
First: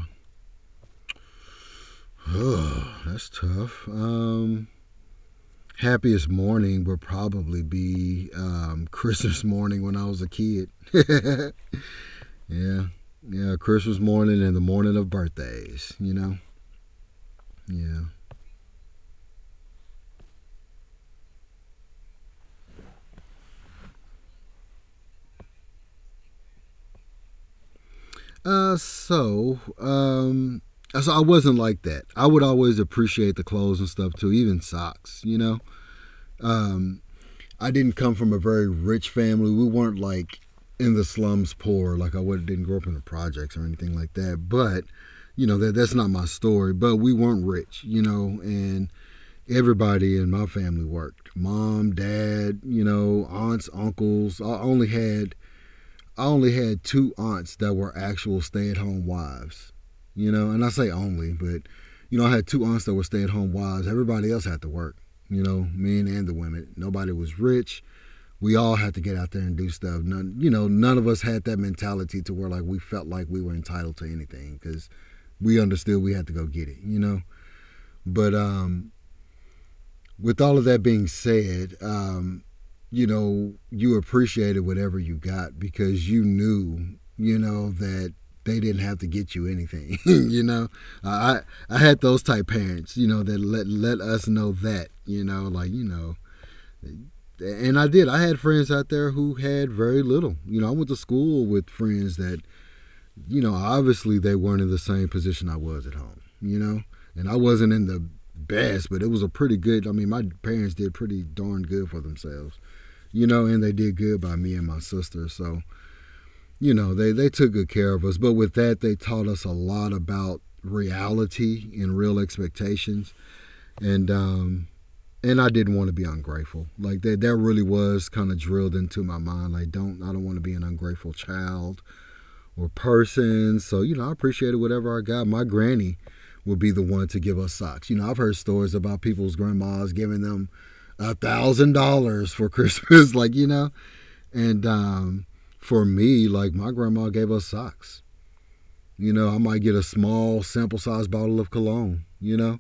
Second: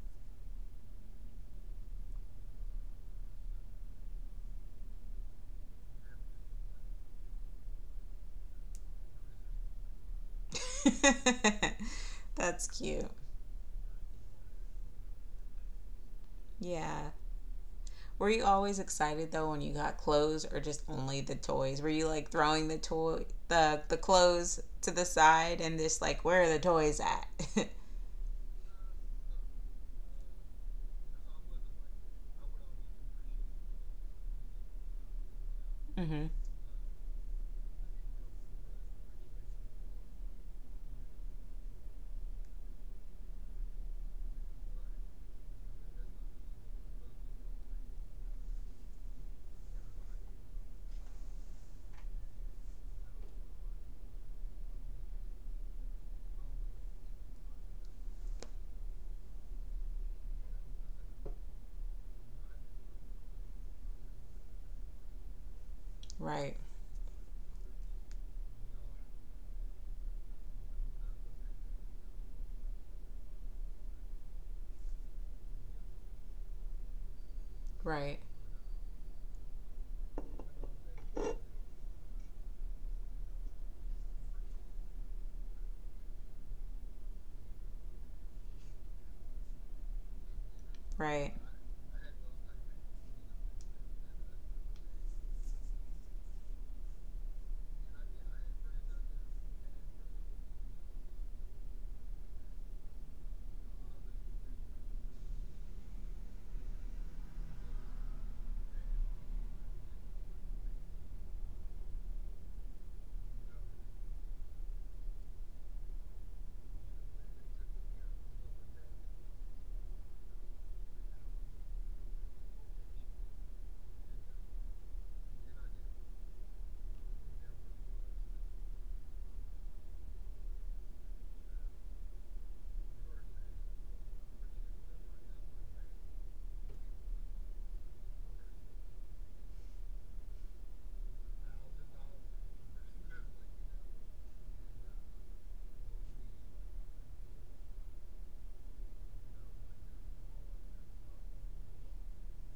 Speaker 1: oh, that's tough. Happiest morning would probably be Christmas morning when I was a kid.
Speaker 2: That's
Speaker 1: Yeah.
Speaker 2: cute.
Speaker 1: Yeah, Christmas morning and the morning of birthdays, you know?
Speaker 2: Yeah.
Speaker 1: Yeah.
Speaker 2: Were you always excited though when you got clothes or just only the toys? Were you like throwing the toy the clothes to the side and just like where are the toys at?
Speaker 1: Uh, so, um, so I wasn't like that. I would always appreciate the clothes and stuff too, even socks, you know?
Speaker 2: Mhm.
Speaker 1: Um, I didn't come from a very rich family. We weren't like in the slums poor. Like I would didn't grow up in the projects or anything like that. But you know that that's not my story. But we weren't rich, you know, and everybody in my family worked. Mom, dad, you know, aunts, uncles. I only had two aunts that were actual stay-at-home wives. You know, and I say only, but you know, I had two aunts that were stay-at-home wives. Everybody else had to work. You know, men and the
Speaker 2: Right.
Speaker 1: women. Nobody was rich. We all had to get out there and do stuff. None, you know, none of us had that mentality to where like we felt like we were entitled to anything because we understood we had to go get it. You know,
Speaker 2: Right.
Speaker 1: but with all of that being said, you know, you appreciated whatever you got because you knew, you know, that they didn't have to get you anything. You know,
Speaker 2: Right.
Speaker 1: uh, I had those type parents, you know, that let us know that, you know, like you know. And I did. I had friends out there who had very little. You know, I went to school with friends that, you know, obviously they weren't in the same position I was at home, you know? And I wasn't in the best, but it was a pretty good. I mean, my parents did pretty darn good for themselves, you know, and they did good by me and my sister. So, you know, they took good care of us. But with that, they taught us a lot about reality and real expectations. And um, and I didn't want to be ungrateful. Like that really was kind of drilled into my mind. Like don't I don't want to be an ungrateful child or person. So, you know, I appreciated whatever I got. My granny would be the one to give us socks. You know, I've heard stories about people's grandmas giving them $1,000 for Christmas, like, you know? And For me, like my grandma gave us socks. You know, I might get a small sample size bottle of cologne, you know?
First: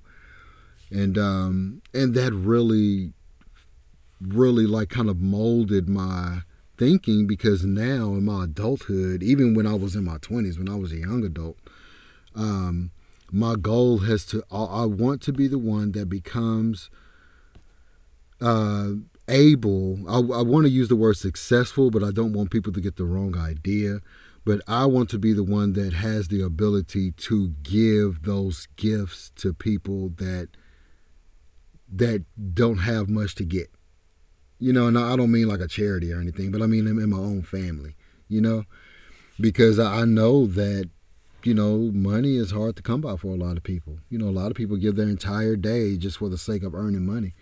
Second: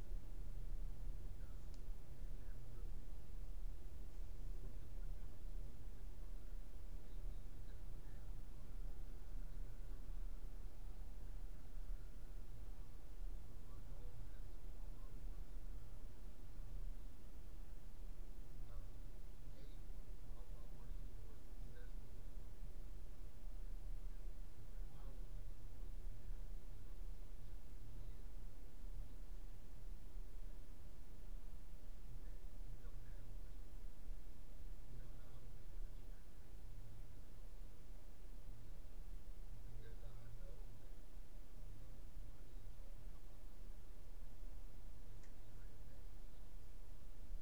Speaker 1: And that really like kind of molded my thinking because now in my adulthood, even when I was in my 20s, when I was a young adult, um, my goal has to, I want to be the one that becomes uh, I want to use the word successful, but I don't want people to get the wrong idea. But I want to be the one that has the ability to give those gifts to people that that don't have much to get, you know, and I don't mean like a charity or anything, but I mean in my own family, you know, because I know that you know money is hard to come by for a lot of people. You know, a lot of people give their entire day just for the sake of earning money.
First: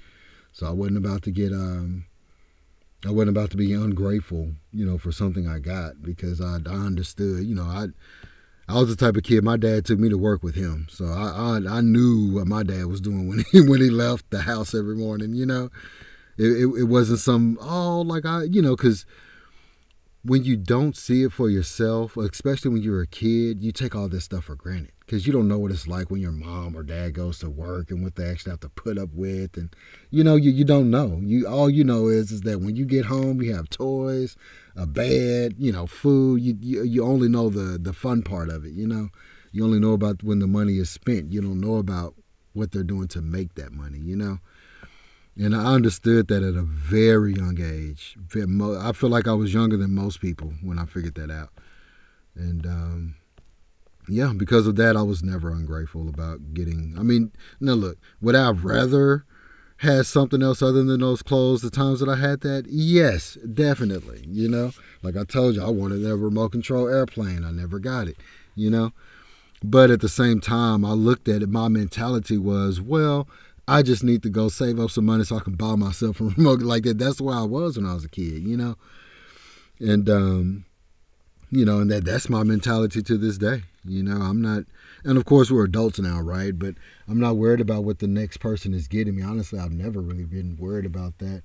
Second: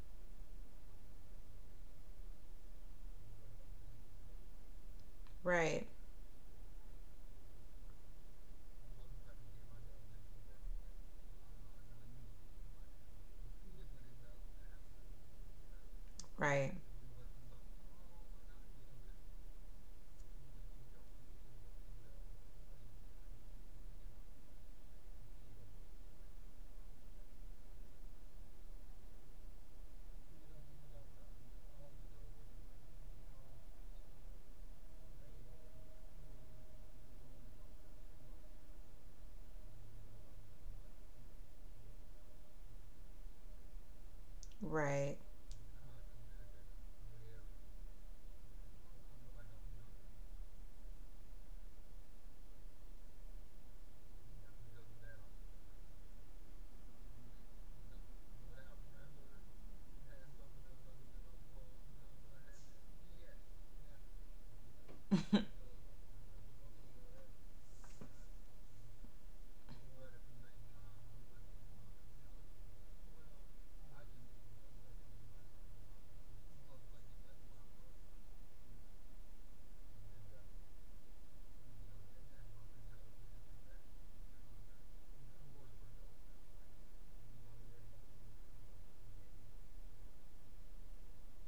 Speaker 1: So I wasn't about to get um. I wasn't about to be ungrateful, you know, for something I
Speaker 2: Right.
Speaker 1: got because I understood, you know, I was the type of kid my dad took me to work with him, so I knew what my dad was doing when he left the house every morning, you know, it it,
Speaker 2: Right.
Speaker 1: it wasn't some, oh, like I, you know, because when you don't see it for yourself, especially when you're a kid, you take all this stuff for granted because you don't know what it's like when your mom or dad goes to work and what they actually have to put up with, and you know, you don't know. You, all you know is that when you get home, you have toys, a bed, you know, food. You only know the fun part of it. You know, you only know about when the money is spent. You don't know about what they're doing to make that money. You know,
Speaker 2: Right.
Speaker 1: and I understood that at a very young age. I feel like I was younger than most people when I figured that out. And Yeah, because of that, I was never ungrateful about getting. I mean, now look, would I rather had something else other than those clothes the times that I had that? Yes, definitely. You know, like I told you, I wanted that remote control airplane. I never got it. You know, but at the same time, I looked at it. My mentality was, well, I just need to go save up some money so I can buy myself a remote like that. That's where I was when I was a kid, you know. And You know, and that's my mentality to this day. You know, I'm not, And of course we're adults now, right? But I'm not worried about what the next person is getting me. Honestly, I've never really been worried about that.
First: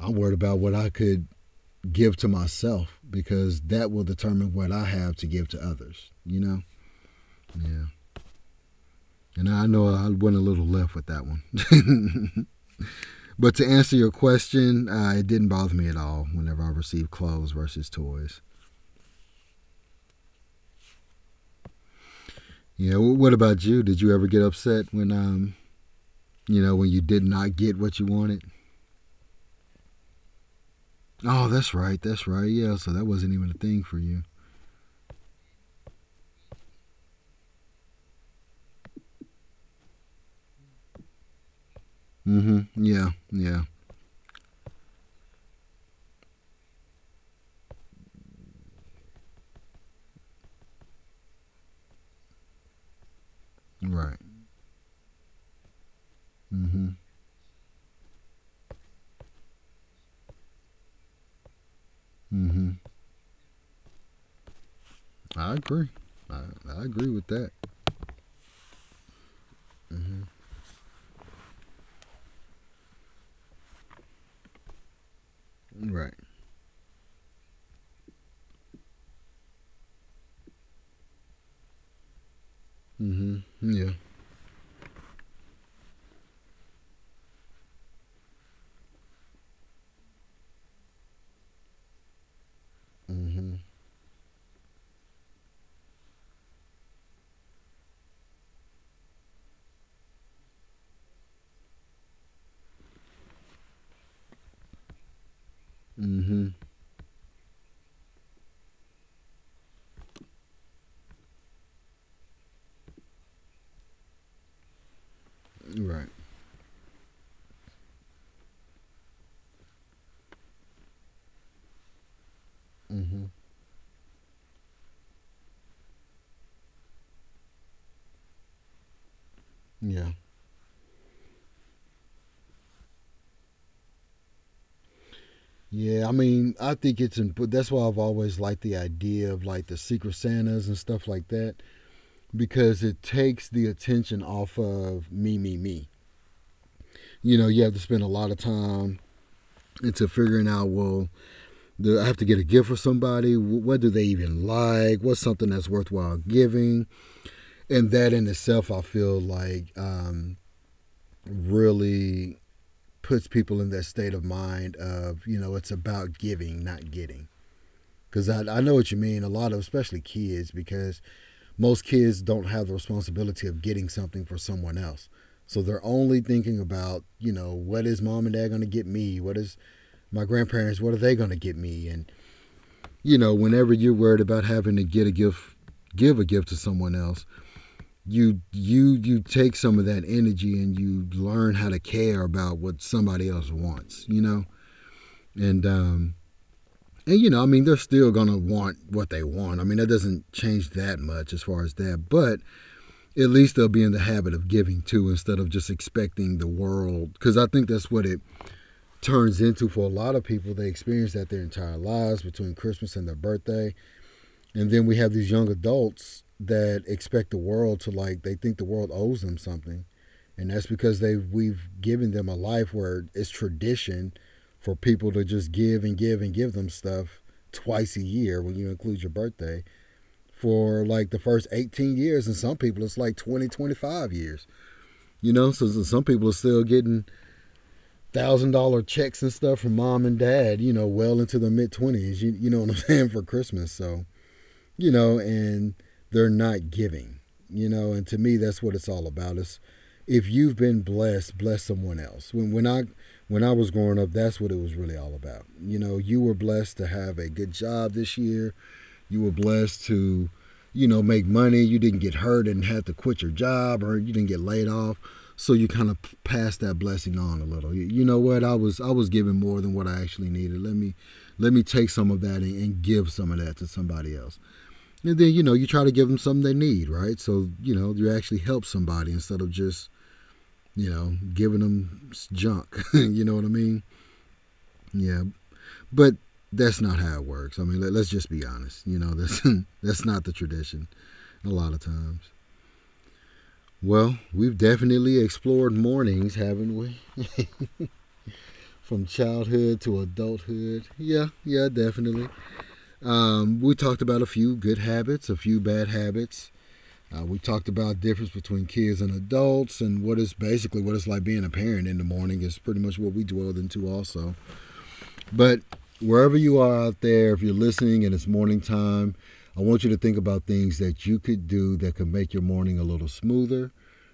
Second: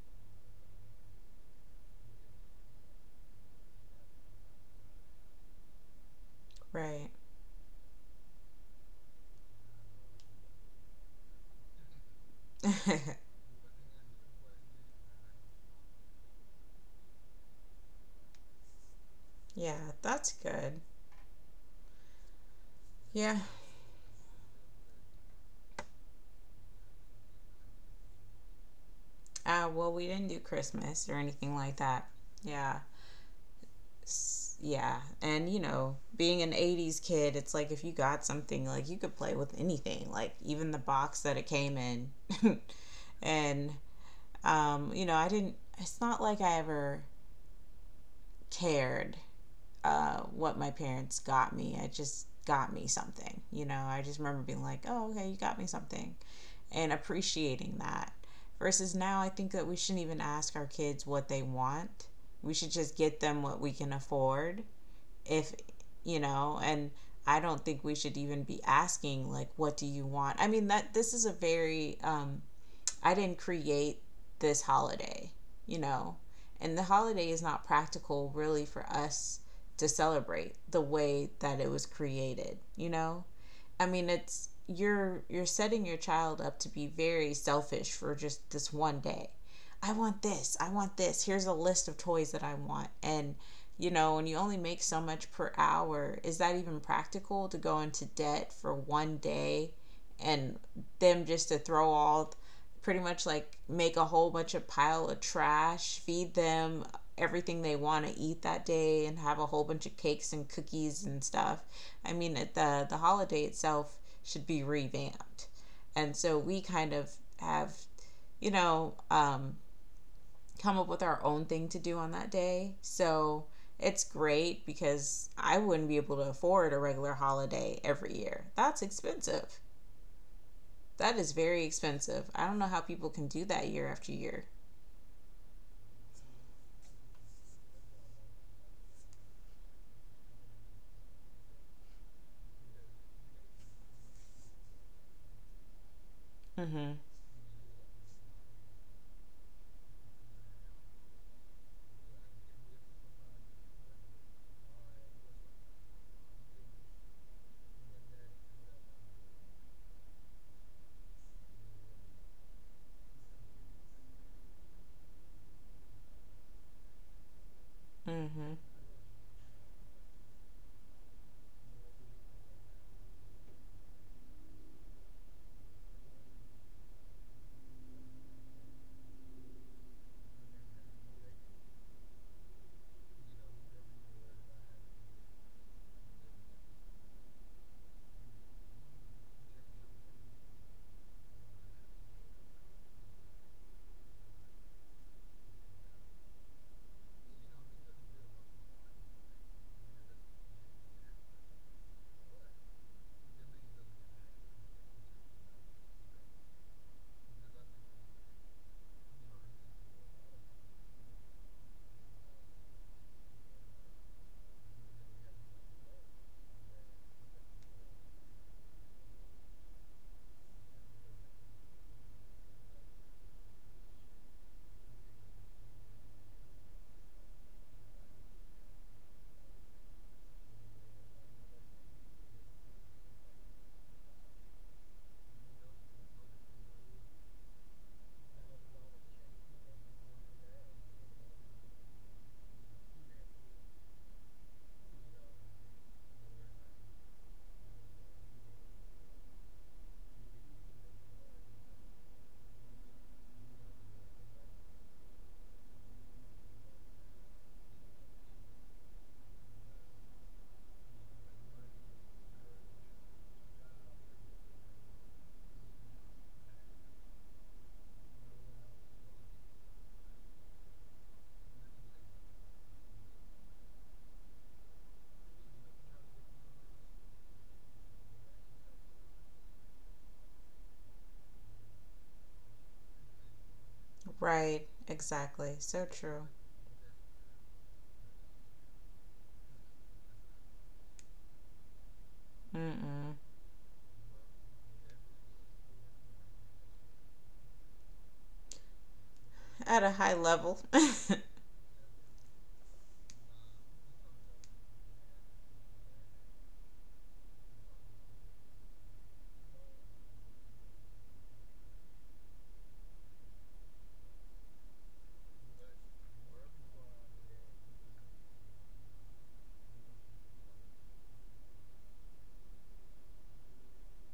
Speaker 1: I'm worried about what I could give to myself because that will determine what I have to give to others. You know,
Speaker 2: Right.
Speaker 1: yeah. And I know I went a little left with that one. But to answer your question, it didn't bother me at all whenever I received clothes versus toys.
Speaker 2: Yeah, that's good.
Speaker 1: You know, what
Speaker 2: Yeah.
Speaker 1: about you? Did you ever get upset when you did not get what you wanted?
Speaker 2: Well, we didn't do Christmas or
Speaker 1: Oh,
Speaker 2: anything
Speaker 1: that's
Speaker 2: like
Speaker 1: right,
Speaker 2: that.
Speaker 1: that's right. Yeah,
Speaker 2: Yeah.
Speaker 1: so that wasn't even a thing for you.
Speaker 2: S- yeah. And, you know, being an 80s kid, it's like if you got something, like you could play with anything, like even the box that it came in.
Speaker 1: Mm-hmm. Yeah, yeah,
Speaker 2: And, you know, I didn't, it's not like I ever cared what my parents got me. I just got me something, you know, I just
Speaker 1: right.
Speaker 2: remember being like, oh, okay, you got me something,
Speaker 1: Mm-hmm.
Speaker 2: and appreciating that. Versus now, I think that we shouldn't even ask our kids what they want. We should
Speaker 1: Mm-hmm.
Speaker 2: just get them what we can afford. If,
Speaker 1: I agree.
Speaker 2: you
Speaker 1: I,
Speaker 2: know,
Speaker 1: I
Speaker 2: and
Speaker 1: agree with
Speaker 2: I
Speaker 1: that.
Speaker 2: don't think we should even be asking, like, what do you
Speaker 1: Mm-hmm.
Speaker 2: want? I mean, that this is a very, I didn't create this holiday, you know,
Speaker 1: Right.
Speaker 2: and the holiday is not practical really for us to celebrate the way that it was created, you know?
Speaker 1: Mm-hmm.
Speaker 2: I
Speaker 1: Yeah.
Speaker 2: mean, it's you're setting your child up to be very selfish for just this one day. I want this. I want this. Here's a list of toys that I want. And
Speaker 1: Mm-hmm.
Speaker 2: you know, when you only make so much per hour, is that even practical to go into debt for one day and them just to throw all pretty much like make a whole bunch of pile of trash, feed
Speaker 1: Mm-hmm.
Speaker 2: them everything they want to eat that day and have a whole bunch of cakes and cookies and stuff. I mean, the holiday itself should be revamped,
Speaker 1: Right.
Speaker 2: and so we kind of have you know um, come up with our own thing to do on that day.
Speaker 1: Mm-hmm.
Speaker 2: So it's great because I wouldn't be able to afford a regular holiday every year. That's expensive.
Speaker 1: Yeah.
Speaker 2: That is very expensive. I don't know how people can do that year after year.
Speaker 1: Yeah, I mean, I think it's important. That's why I've always liked the idea of like the Secret Santas and stuff like that because it takes the attention off of me, me, me.
Speaker 2: Mhm.
Speaker 1: You know, you have to spend a lot of time into figuring out, well, do I have to get a gift for somebody? What do they even like? What's something that's worthwhile giving? And that in itself, I feel like, really puts people in that state of mind of, you know, it's about giving, not getting. Because I,
Speaker 2: Mhm.
Speaker 1: I know what you mean. A lot of, especially kids, because most kids don't have the responsibility of getting something for someone else. So they're only thinking about, you know, what is mom and dad going to get me? What is my grandparents? What are they going to get me? And, you know, whenever you're worried about having to get a gift, give a gift to someone else, you take some of that energy and you learn how to care about what somebody else wants, you know? And um And you know, I mean, they're still gonna want what they want. I mean, that doesn't change that much as far as that, but at least they'll be in the habit of giving too instead of just expecting the world. Because I think that's what it turns into for a lot of people. They experience that their entire lives between Christmas and their birthday, and then we have these young adults that expect the world to, like, they think the world owes them something, and that's because they we've given them a life where it's tradition for people to just give and give and give them stuff twice a year when you include your birthday for like the first 18 years, and some people it's like 20, 25 years, you know, so some people are still getting $1,000 checks and stuff from mom and dad, you know, well into the mid 20s. You know what I'm saying, for Christmas. So you know, and they're not giving, you know, and to me that's what it's all about. It's if you've been blessed, bless someone else. When I was growing up, that's what it was really all about. You know, you were blessed to have a good job this year. You were blessed to, you know, make money. You didn't get hurt and had to quit your job, or you didn't get laid off. So you kind of passed that blessing on a little. You know what? I was giving more than what I actually needed. Let me take some of that and give some of that to somebody else, and then, you know, you try to give them something they need, right? So, you know, you actually help somebody instead of just, you know, giving them junk. You know what I mean?
Speaker 2: Right.
Speaker 1: Yeah.
Speaker 2: Exactly. So
Speaker 1: But
Speaker 2: true.
Speaker 1: that's not how it works. I mean, let's just be honest. You know, that's that's not the tradition a lot of times.
Speaker 2: Mm-mm.
Speaker 1: Well, we've definitely explored mornings, haven't we? From childhood
Speaker 2: At a
Speaker 1: to
Speaker 2: high level.
Speaker 1: adulthood. Yeah, yeah, definitely. We talked about a few good habits, a few bad habits. We talked about difference between kids and adults, and what is basically what it's like being a parent in the morning is pretty much what we dwelled into also. But wherever you are out there, if you're listening and it's morning time, I want you to think about things that you could do that could make your morning a little smoother,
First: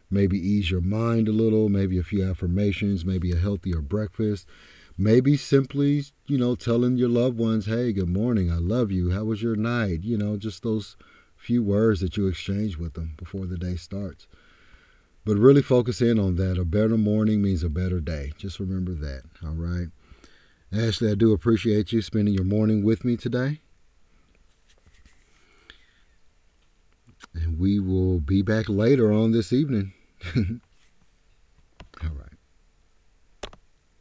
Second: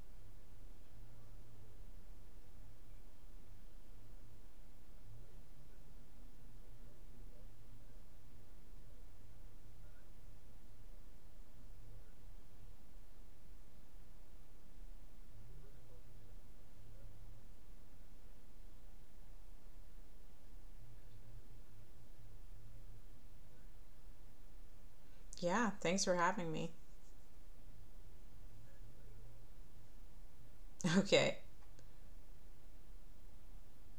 Speaker 1: maybe ease your mind a little, maybe a few affirmations, maybe a healthier breakfast, maybe simply, you know, telling your loved ones, hey, good morning, I love you, how was your night, you know, just those few words that you exchange with them before the day starts. But really focus in on that: a better morning means a better day. Just remember that. All right, Ashley, I do appreciate you spending your morning with me today.
Speaker 2: Yeah, thanks for having me.
Speaker 1: And we will be back later on this evening.
Speaker 2: Okay.
Speaker 1: All right.